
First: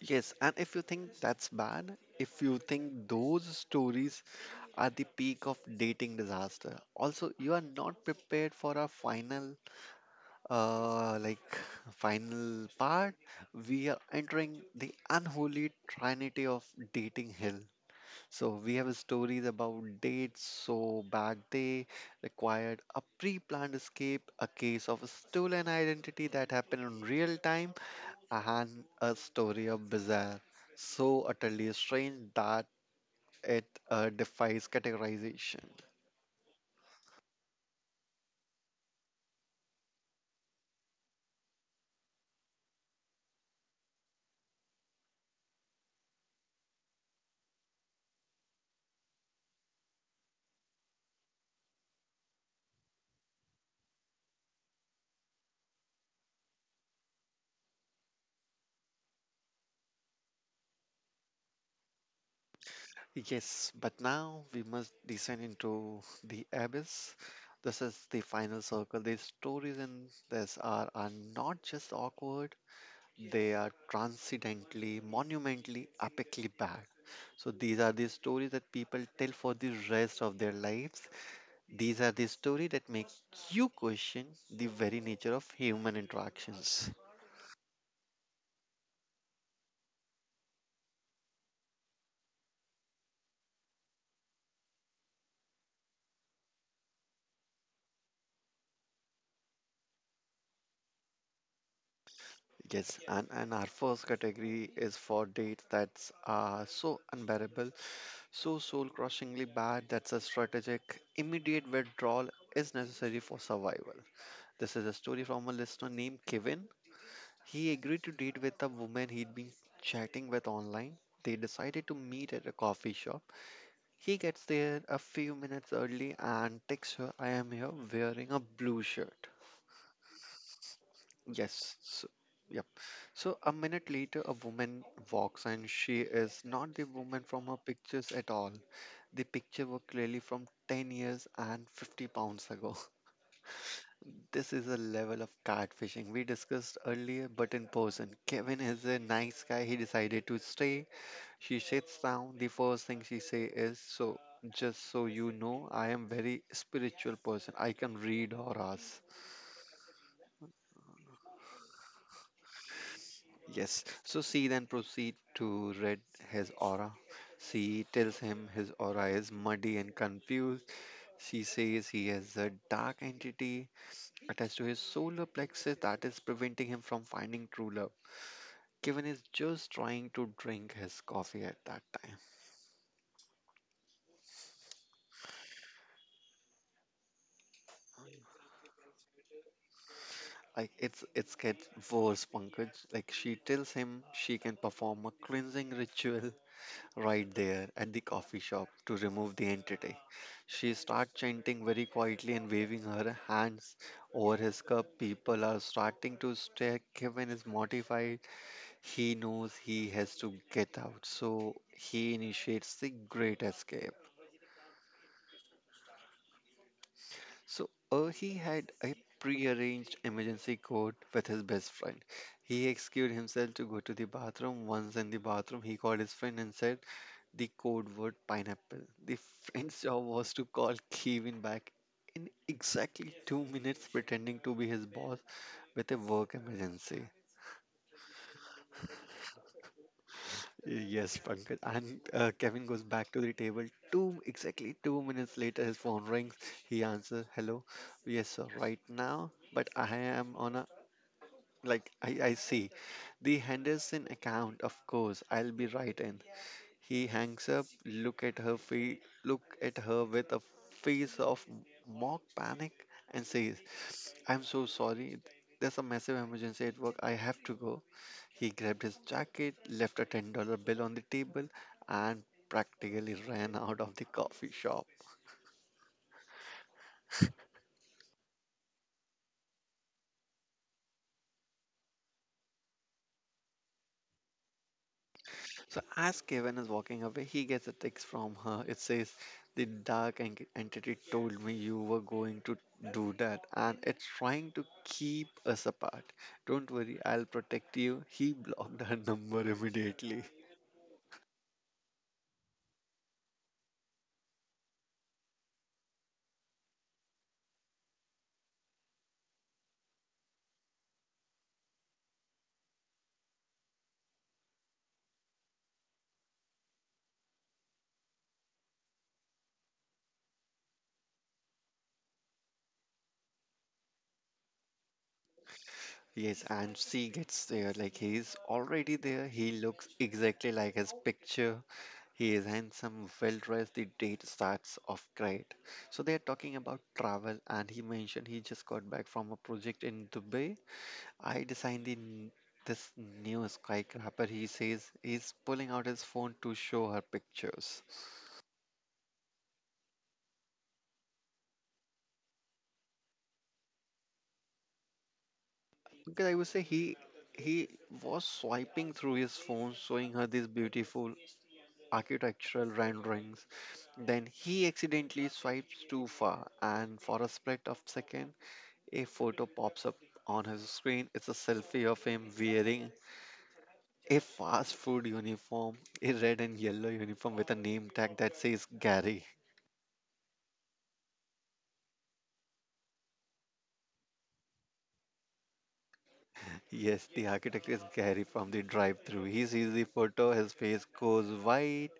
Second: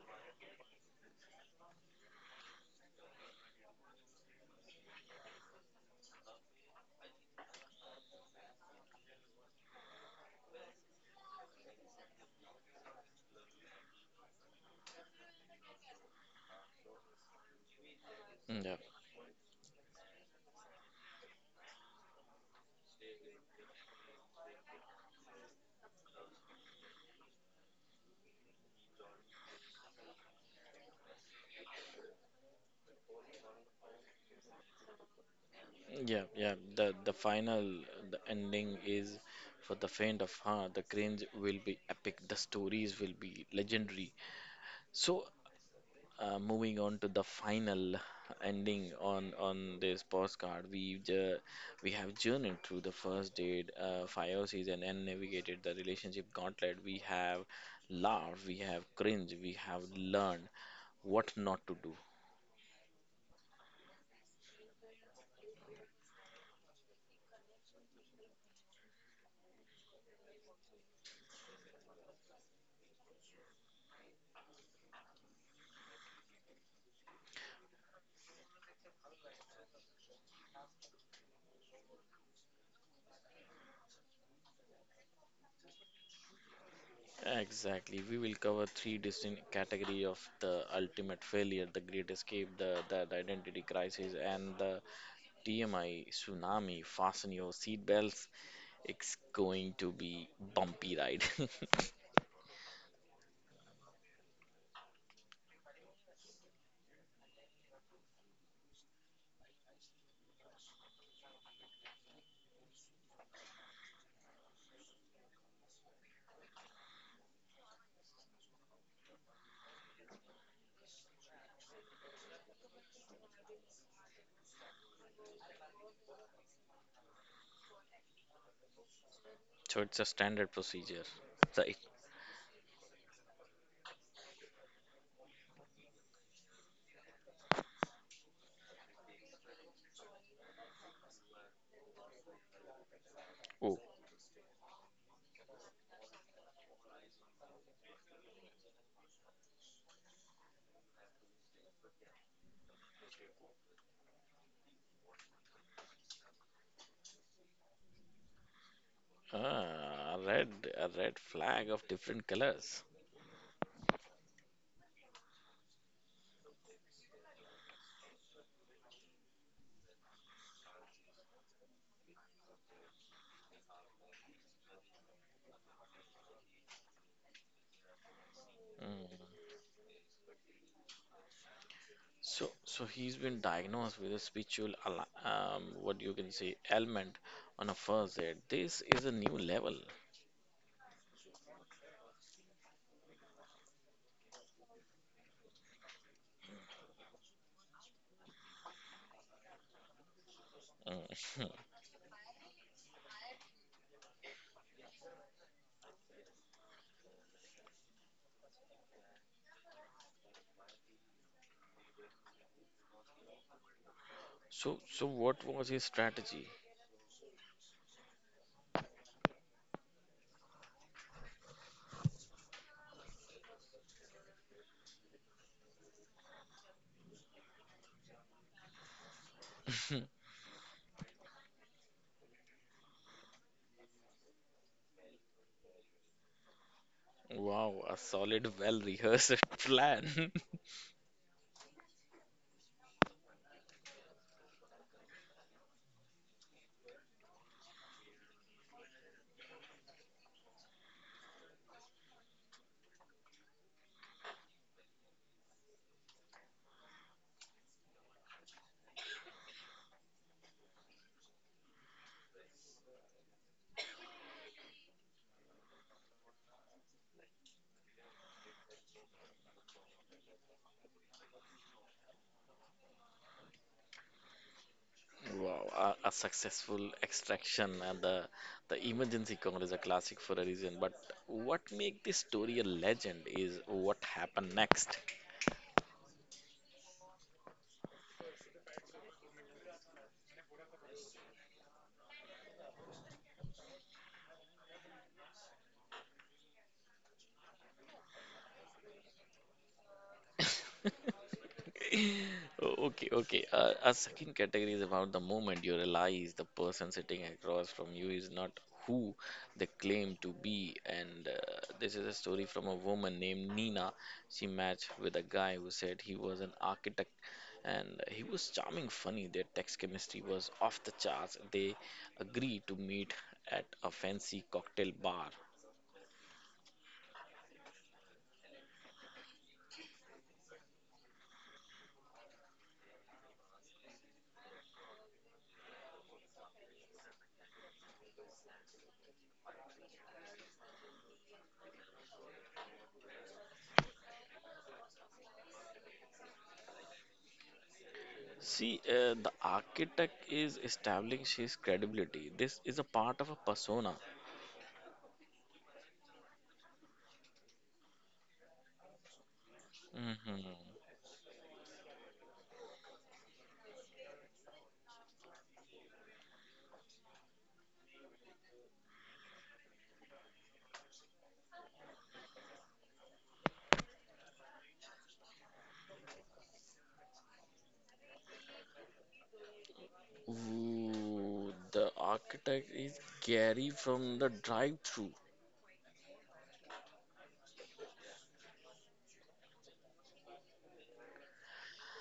Speaker 2: Yes, and if you think that's bad, if you think those stories at the peak of dating disaster. Also, you are not prepared for our final, uh, like final part. We are entering the unholy trinity of dating hell. So we
Speaker 1: Yeah,
Speaker 2: have stories about dates so back they required a pre-planned escape, a case of stolen identity that happened in real time, and a story of bizarre, so utterly strange that it defies categorization.
Speaker 1: yeah. The final, the ending is for the faint of heart. The cringe will be epic. The stories will be legendary. So moving on to the final ending on this postcard we have journeyed through the first date fire season and navigated the relationship gauntlet. We have laughed, we have cringed, we have learned what not to do.
Speaker 2: Yes, but now we must descend into the abyss. This is the final circle. These stories in this are not just awkward, they are transcendently, monumentally, epically bad. So these are the stories that people tell for the rest of their lives. These are the stories that make you question the very nature of human interactions.
Speaker 1: Exactly, we will cover three distinct category of the ultimate failure: the great escape, the identity crisis, and the TMI tsunami. Fasten your seatbelts, it's going to be bumpy ride.
Speaker 2: Yes, and our first category is for dates that are so unbearable. So soul crushingly bad that a strategic, immediate withdrawal is necessary for survival. This is a story from a listener named Kevin. He agreed to date with a woman he'd been chatting with online. They decided to meet at a coffee shop. He gets there a few minutes early and texts her, I am here wearing a blue shirt.
Speaker 1: So it's a standard procedure,
Speaker 2: Yes,
Speaker 1: right?
Speaker 2: so, yep. So a minute later, a woman walks and she is not the woman from her pictures at all. The picture were clearly from 10 years and 50 pounds ago.
Speaker 1: Oh,
Speaker 2: This is a level of catfishing we discussed earlier, but in person. Kevin is a nice guy. He decided to stay. She sits down. The first thing she say is, "So, just so you know, I am very spiritual person. I can read auras."
Speaker 1: ah, a red flag of different colors.
Speaker 2: Yes. So she then proceed to read his aura. She tells him his aura is muddy and confused. She says he is a dark entity attached to his solar plexus that is preventing him from finding true love. Kevin is
Speaker 1: Mm.
Speaker 2: just trying to drink his coffee at that time.
Speaker 1: So, so he's been diagnosed with a spiritual, what you can say, ailment on a first aid. This is a new level.
Speaker 2: Like it's gets worse, Pankaj. Like she tells him she can perform a cleansing ritual right there at the coffee shop to remove the entity. She starts
Speaker 1: Mm.
Speaker 2: chanting very quietly and waving her hands over his cup. People are starting to stare. Kevin is mortified. He knows he has to get out, so he initiates the great escape.
Speaker 1: So, so what was his strategy?
Speaker 2: So, he had a pre-arranged emergency code with his best friend. He excused himself to go to the bathroom. Once in the bathroom, he called his friend and said the code word pineapple. The friend's job was to call Kevin back in exactly 2 minutes, pretending to be his boss with a work emergency.
Speaker 1: Wow, a solid, well-rehearsed plan.
Speaker 2: Yes, Pankaj. And Kevin goes back to the table. Two exactly 2 minutes later, his phone rings. He answers, "Hello, yes, sir, right now, but I am on a like I see the Henderson account. Of course, I'll be right in." He hangs up. Look at her face. Look at her with a face of mock panic and says, "I'm so sorry. There's a massive emergency at work. I have to go." He grabbed his jacket, left a $10 bill on the table, and practically ran out of the coffee shop.
Speaker 1: Wow, a successful extraction and the emergency call is a classic for a reason. But what make this story a legend is what happened next.
Speaker 2: So, as Kevin is walking away, he gets a text from her. It says, the dark entity told me you were going to do that, and it's trying to keep us apart. Don't worry, I'll protect you. He blocked her number immediately.
Speaker 1: O- Okay, okay. A second category is about the moment you realize the person sitting across from you is not who they claim to be. And this is a story from a woman named Nina. She matched with a guy who said he was an architect, and he was charming, funny. Their text chemistry was off the charts. They agreed to meet at a fancy cocktail bar.
Speaker 2: Yes, and she gets there. Like he's already there. He looks exactly like his picture. He is handsome, well dressed. The date starts off great. So they are talking about travel, and he mentioned he just got back from a project in Dubai. I designed the this new skyscraper. He says he's pulling out his phone to show her pictures.
Speaker 1: See, the architect is establishing his credibility. This is a part of a persona.
Speaker 2: Because I would say he was swiping through his phone, showing her
Speaker 1: Hmm.
Speaker 2: these beautiful architectural renderings. Then he accidentally swipes too far, and for a split of second, a photo pops up on his screen. It's a selfie of him wearing a fast food uniform, a red and yellow uniform with a name tag that says Gary.
Speaker 1: Ooh, the architect is Gary from the drive-through.
Speaker 2: Yes, the architect is Gary from the drive-through. He sees the photo, his face goes white.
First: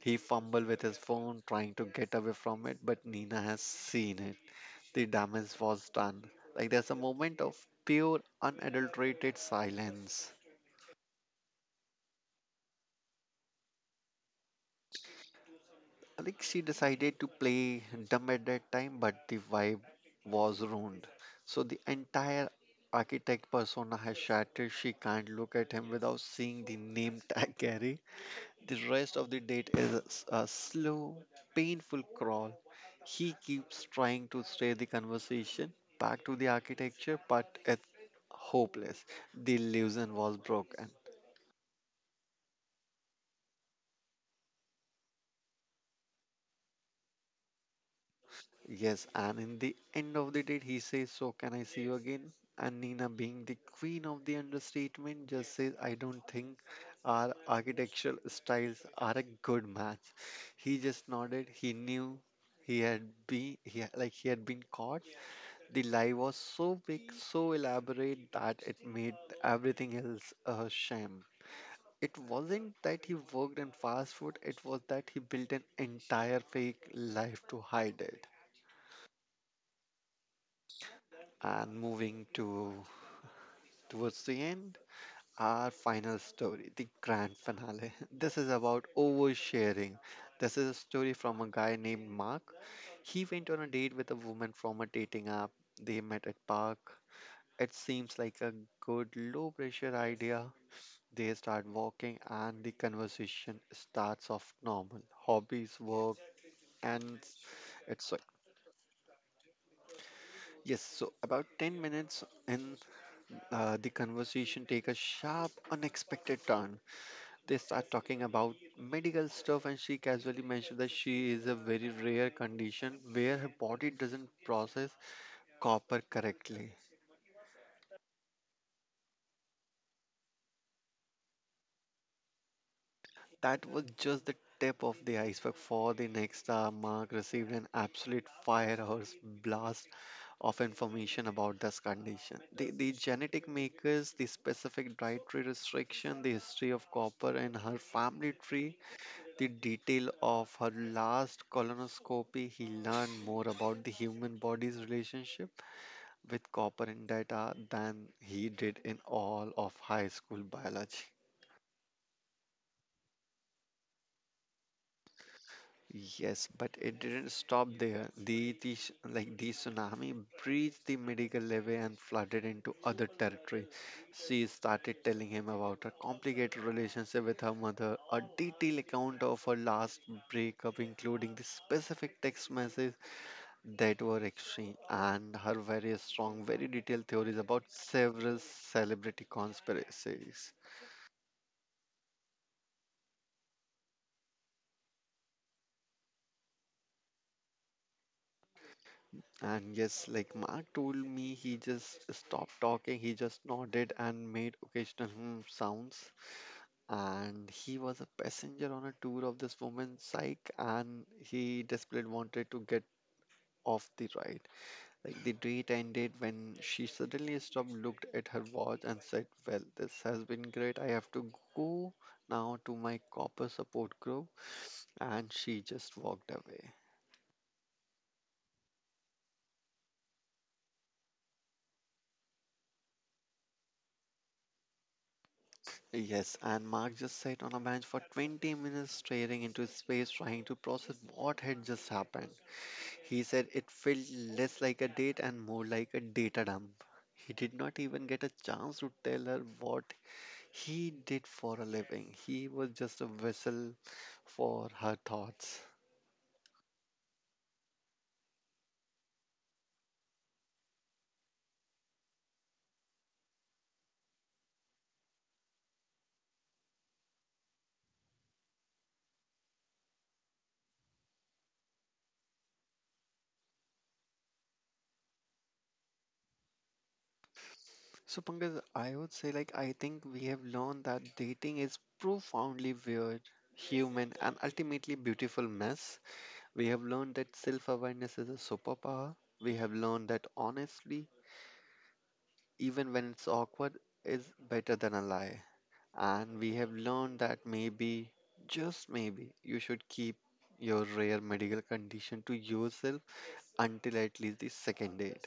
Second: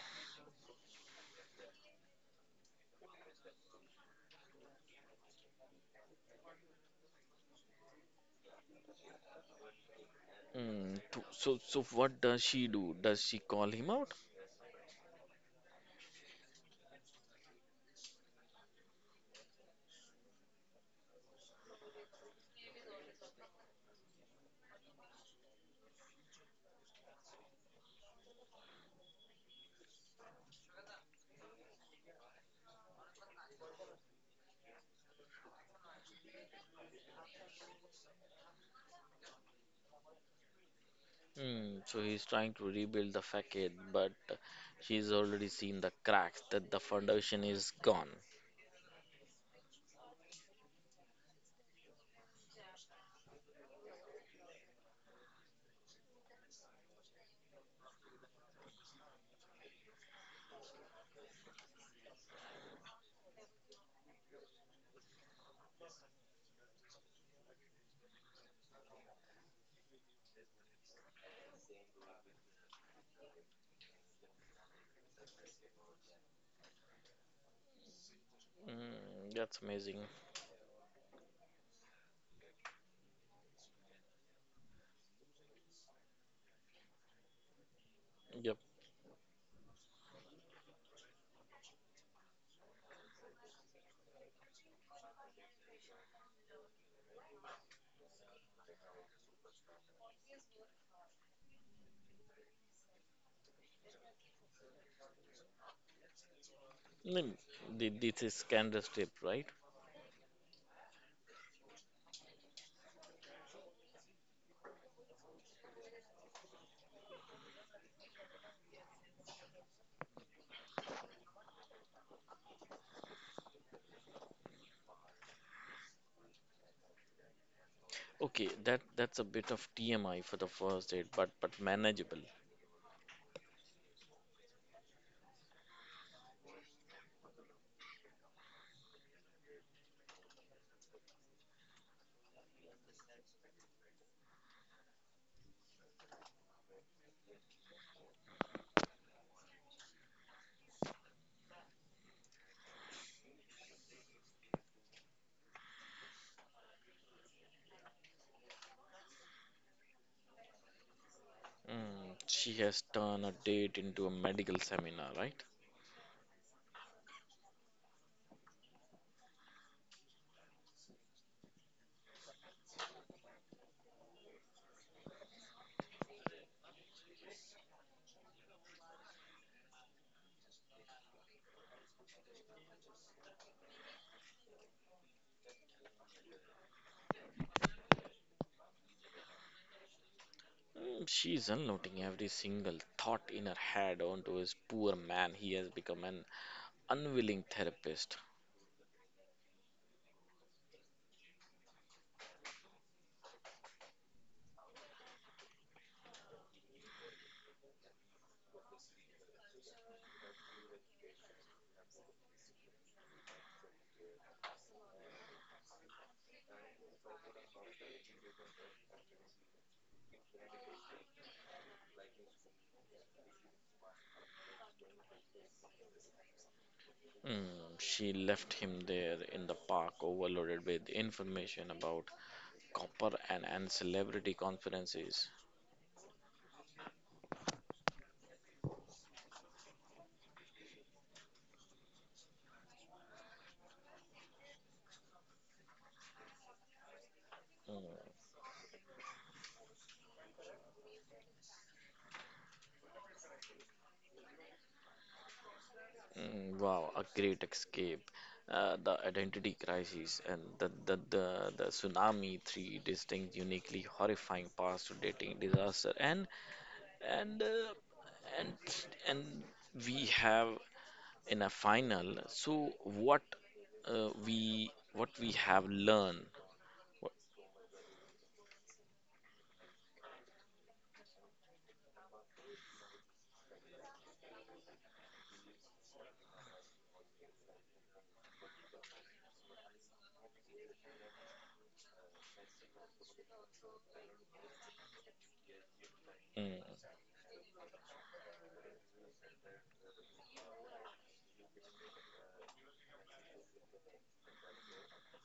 Speaker 2: He fumbles with his phone trying to get away from it, but Nina has seen it. The damage was done. Like there's a moment of pure, unadulterated silence.
Speaker 1: Hmm. So, so what does she do? Does she call him out?
Speaker 2: Like she decided to play dumb at that time, but the vibe was ruined. So the entire architect persona has shattered. She can't look at him without seeing the name tag Gary. The rest of the date is a, a slow, painful crawl. He keeps trying to steer the conversation back to the architecture, but it's hopeless. The illusion was broken.
Speaker 1: Hmm. So he's trying to rebuild the facade, but she's already seen the cracks that the foundation is gone.
Speaker 2: Yes, and in the end of the date, he says, so can I see you again? And Nina, being the queen of the understatement, just says, I don't think our architectural styles are a good match. He just nodded. He knew he had, like he had been caught. The lie was so big, so elaborate that it made everything else a sham. It wasn't that he worked in fast food, it was that he built an entire fake life to hide it.
Speaker 1: Hmm. That's amazing.
Speaker 2: And moving to towards the end, our final story, the grand finale. This is
Speaker 1: Yep.
Speaker 2: about oversharing. This is a story from a guy named Mark. He went on a date with a woman from a dating app. They met at park. It seems like a good low pressure idea. They start walking and the conversation starts off normal. Hobbies, work, and
Speaker 1: Hmm,
Speaker 2: it's so.
Speaker 1: this is Candace tip, right?
Speaker 2: Yes, so about 10 minutes in, the conversation take a sharp, unexpected turn. They start talking about medical stuff, and she casually mentions that she is a very rare condition where her body doesn't process copper correctly.
Speaker 1: Okay, that that's a bit of TMI for the first date, but manageable.
Speaker 2: That was just the tip of the iceberg. For the next hour, Mark received an absolute firehouse blast of information about this condition. The genetic makers, the specific dietary restriction, the history of copper, and her family tree, the detail of her last colonoscopy. He learned more about the human body's relationship with copper and data than he did in all of high school biology.
Speaker 1: Mm, she has turned a date into a medical seminar, right?
Speaker 2: Yes, but it didn't stop there. Like the tsunami breached the medical levee and flooded into other territory. She started telling him about her complicated relationship with her mother, a detailed account of her last breakup, including the specific text message that were extreme, and her very strong, very detailed theories about several celebrity conspiracies.
Speaker 1: Mm, she's unloading every single thought in her head onto his poor man. He has become an unwilling therapist.
Speaker 2: And yes, like Mark told me, he just stopped talking, he just nodded and made occasional hmm sounds. And he was a passenger on a tour of this woman's psych, and he desperately wanted to get off the ride. Like the date ended when she suddenly stopped, looked at her watch, and said, well, this has been great. I have to go now to my copper support group. And she just walked away.
Speaker 1: Mm, she left him there in the park, overloaded with information about copper and celebrity conferences.
Speaker 2: Yes, and Mark just sat on a bench for 20 minutes staring into space, trying to process what had just happened. He said it felt less like a date and more like a data dump. He did not
Speaker 1: Mm,
Speaker 2: even get a chance to tell her what he did for a living. He was just a vessel for her thoughts.
Speaker 1: wow, a great escape. The identity crisis and the tsunami, three distinct, uniquely horrifying paths to dating disaster. And, uh, and and we have in a final. So what we what we have learned. What,
Speaker 2: So, Pankaj, I would say, like, I think we have learned that dating is profoundly weird, human, and ultimately beautiful mess. We have learned that self awareness is a superpower. We have learned that honestly, even when it's awkward, is better than a lie. And we
Speaker 1: mm.
Speaker 2: have learned that maybe, just maybe, you should keep your rare medical condition to yourself until at least the second date.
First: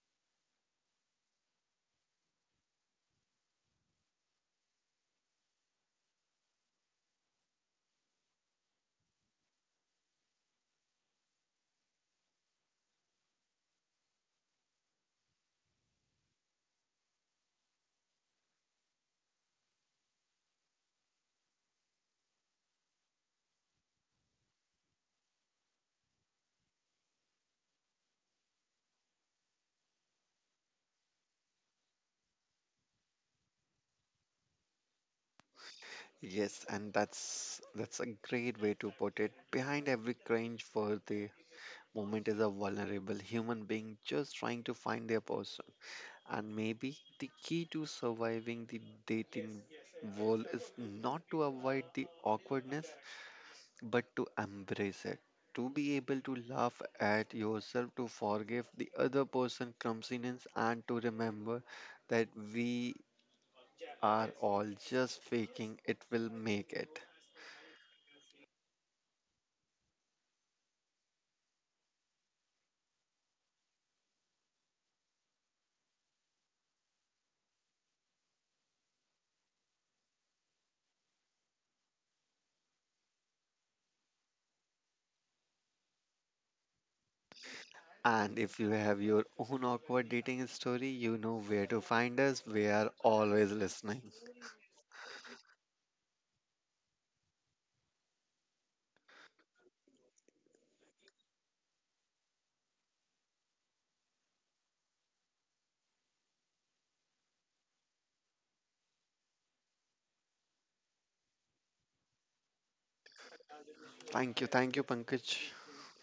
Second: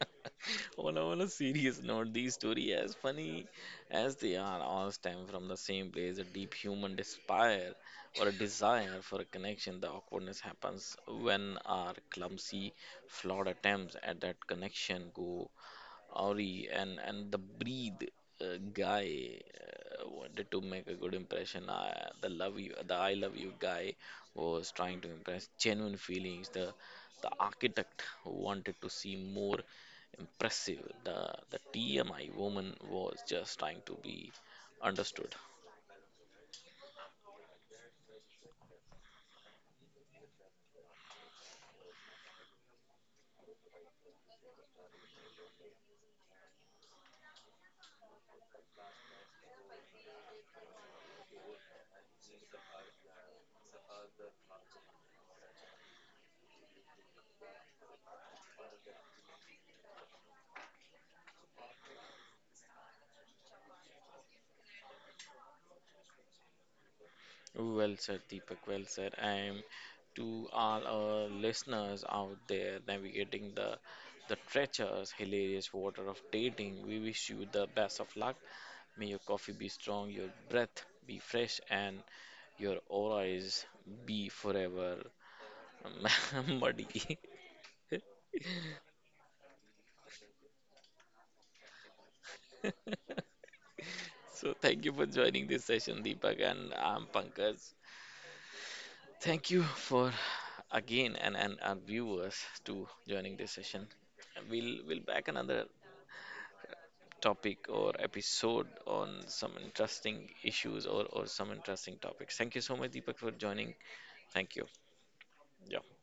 Speaker 1: On, on a serious note, these stories, as funny as they are, all stem from the same place, a deep human despair or a desire for a connection. The awkwardness happens when our clumsy, flawed attempts at that connection go Auri, and the breed guy wanted to make a good impression. The I love you guy was trying to impress genuine feelings. The architect wanted to seem more impressive. The TMI woman was just trying to be understood.
Speaker 2: Yes, and that's a great way to put it. Behind every cringe for the moment is a vulnerable human being just trying to find their person. And maybe the key to surviving the dating world is not to avoid the awkwardness, but to embrace it. To be able to laugh at yourself, to forgive the other person clumsiness, and to remember that we are all just faking it will make it.
Speaker 1: Well said, Deepak. Well said. And to all our listeners out there navigating the treacherous, hilarious water of dating, we wish you the best of luck. May your coffee be strong, your breath be fresh, and your aura is be forever muddy.
Speaker 2: And if you have your own awkward dating story, you know where to find us. We are always listening.
Speaker 1: So thank you for joining this session, Deepak, and I'm Pankaj. Thank you for again and our viewers to joining this session. We'll back another topic or episode on some interesting issues or some interesting topics. Thank you so much, Deepak, for joining. Thank you.
Speaker 2: Thank you, Pankaj.
Speaker 1: Yeah.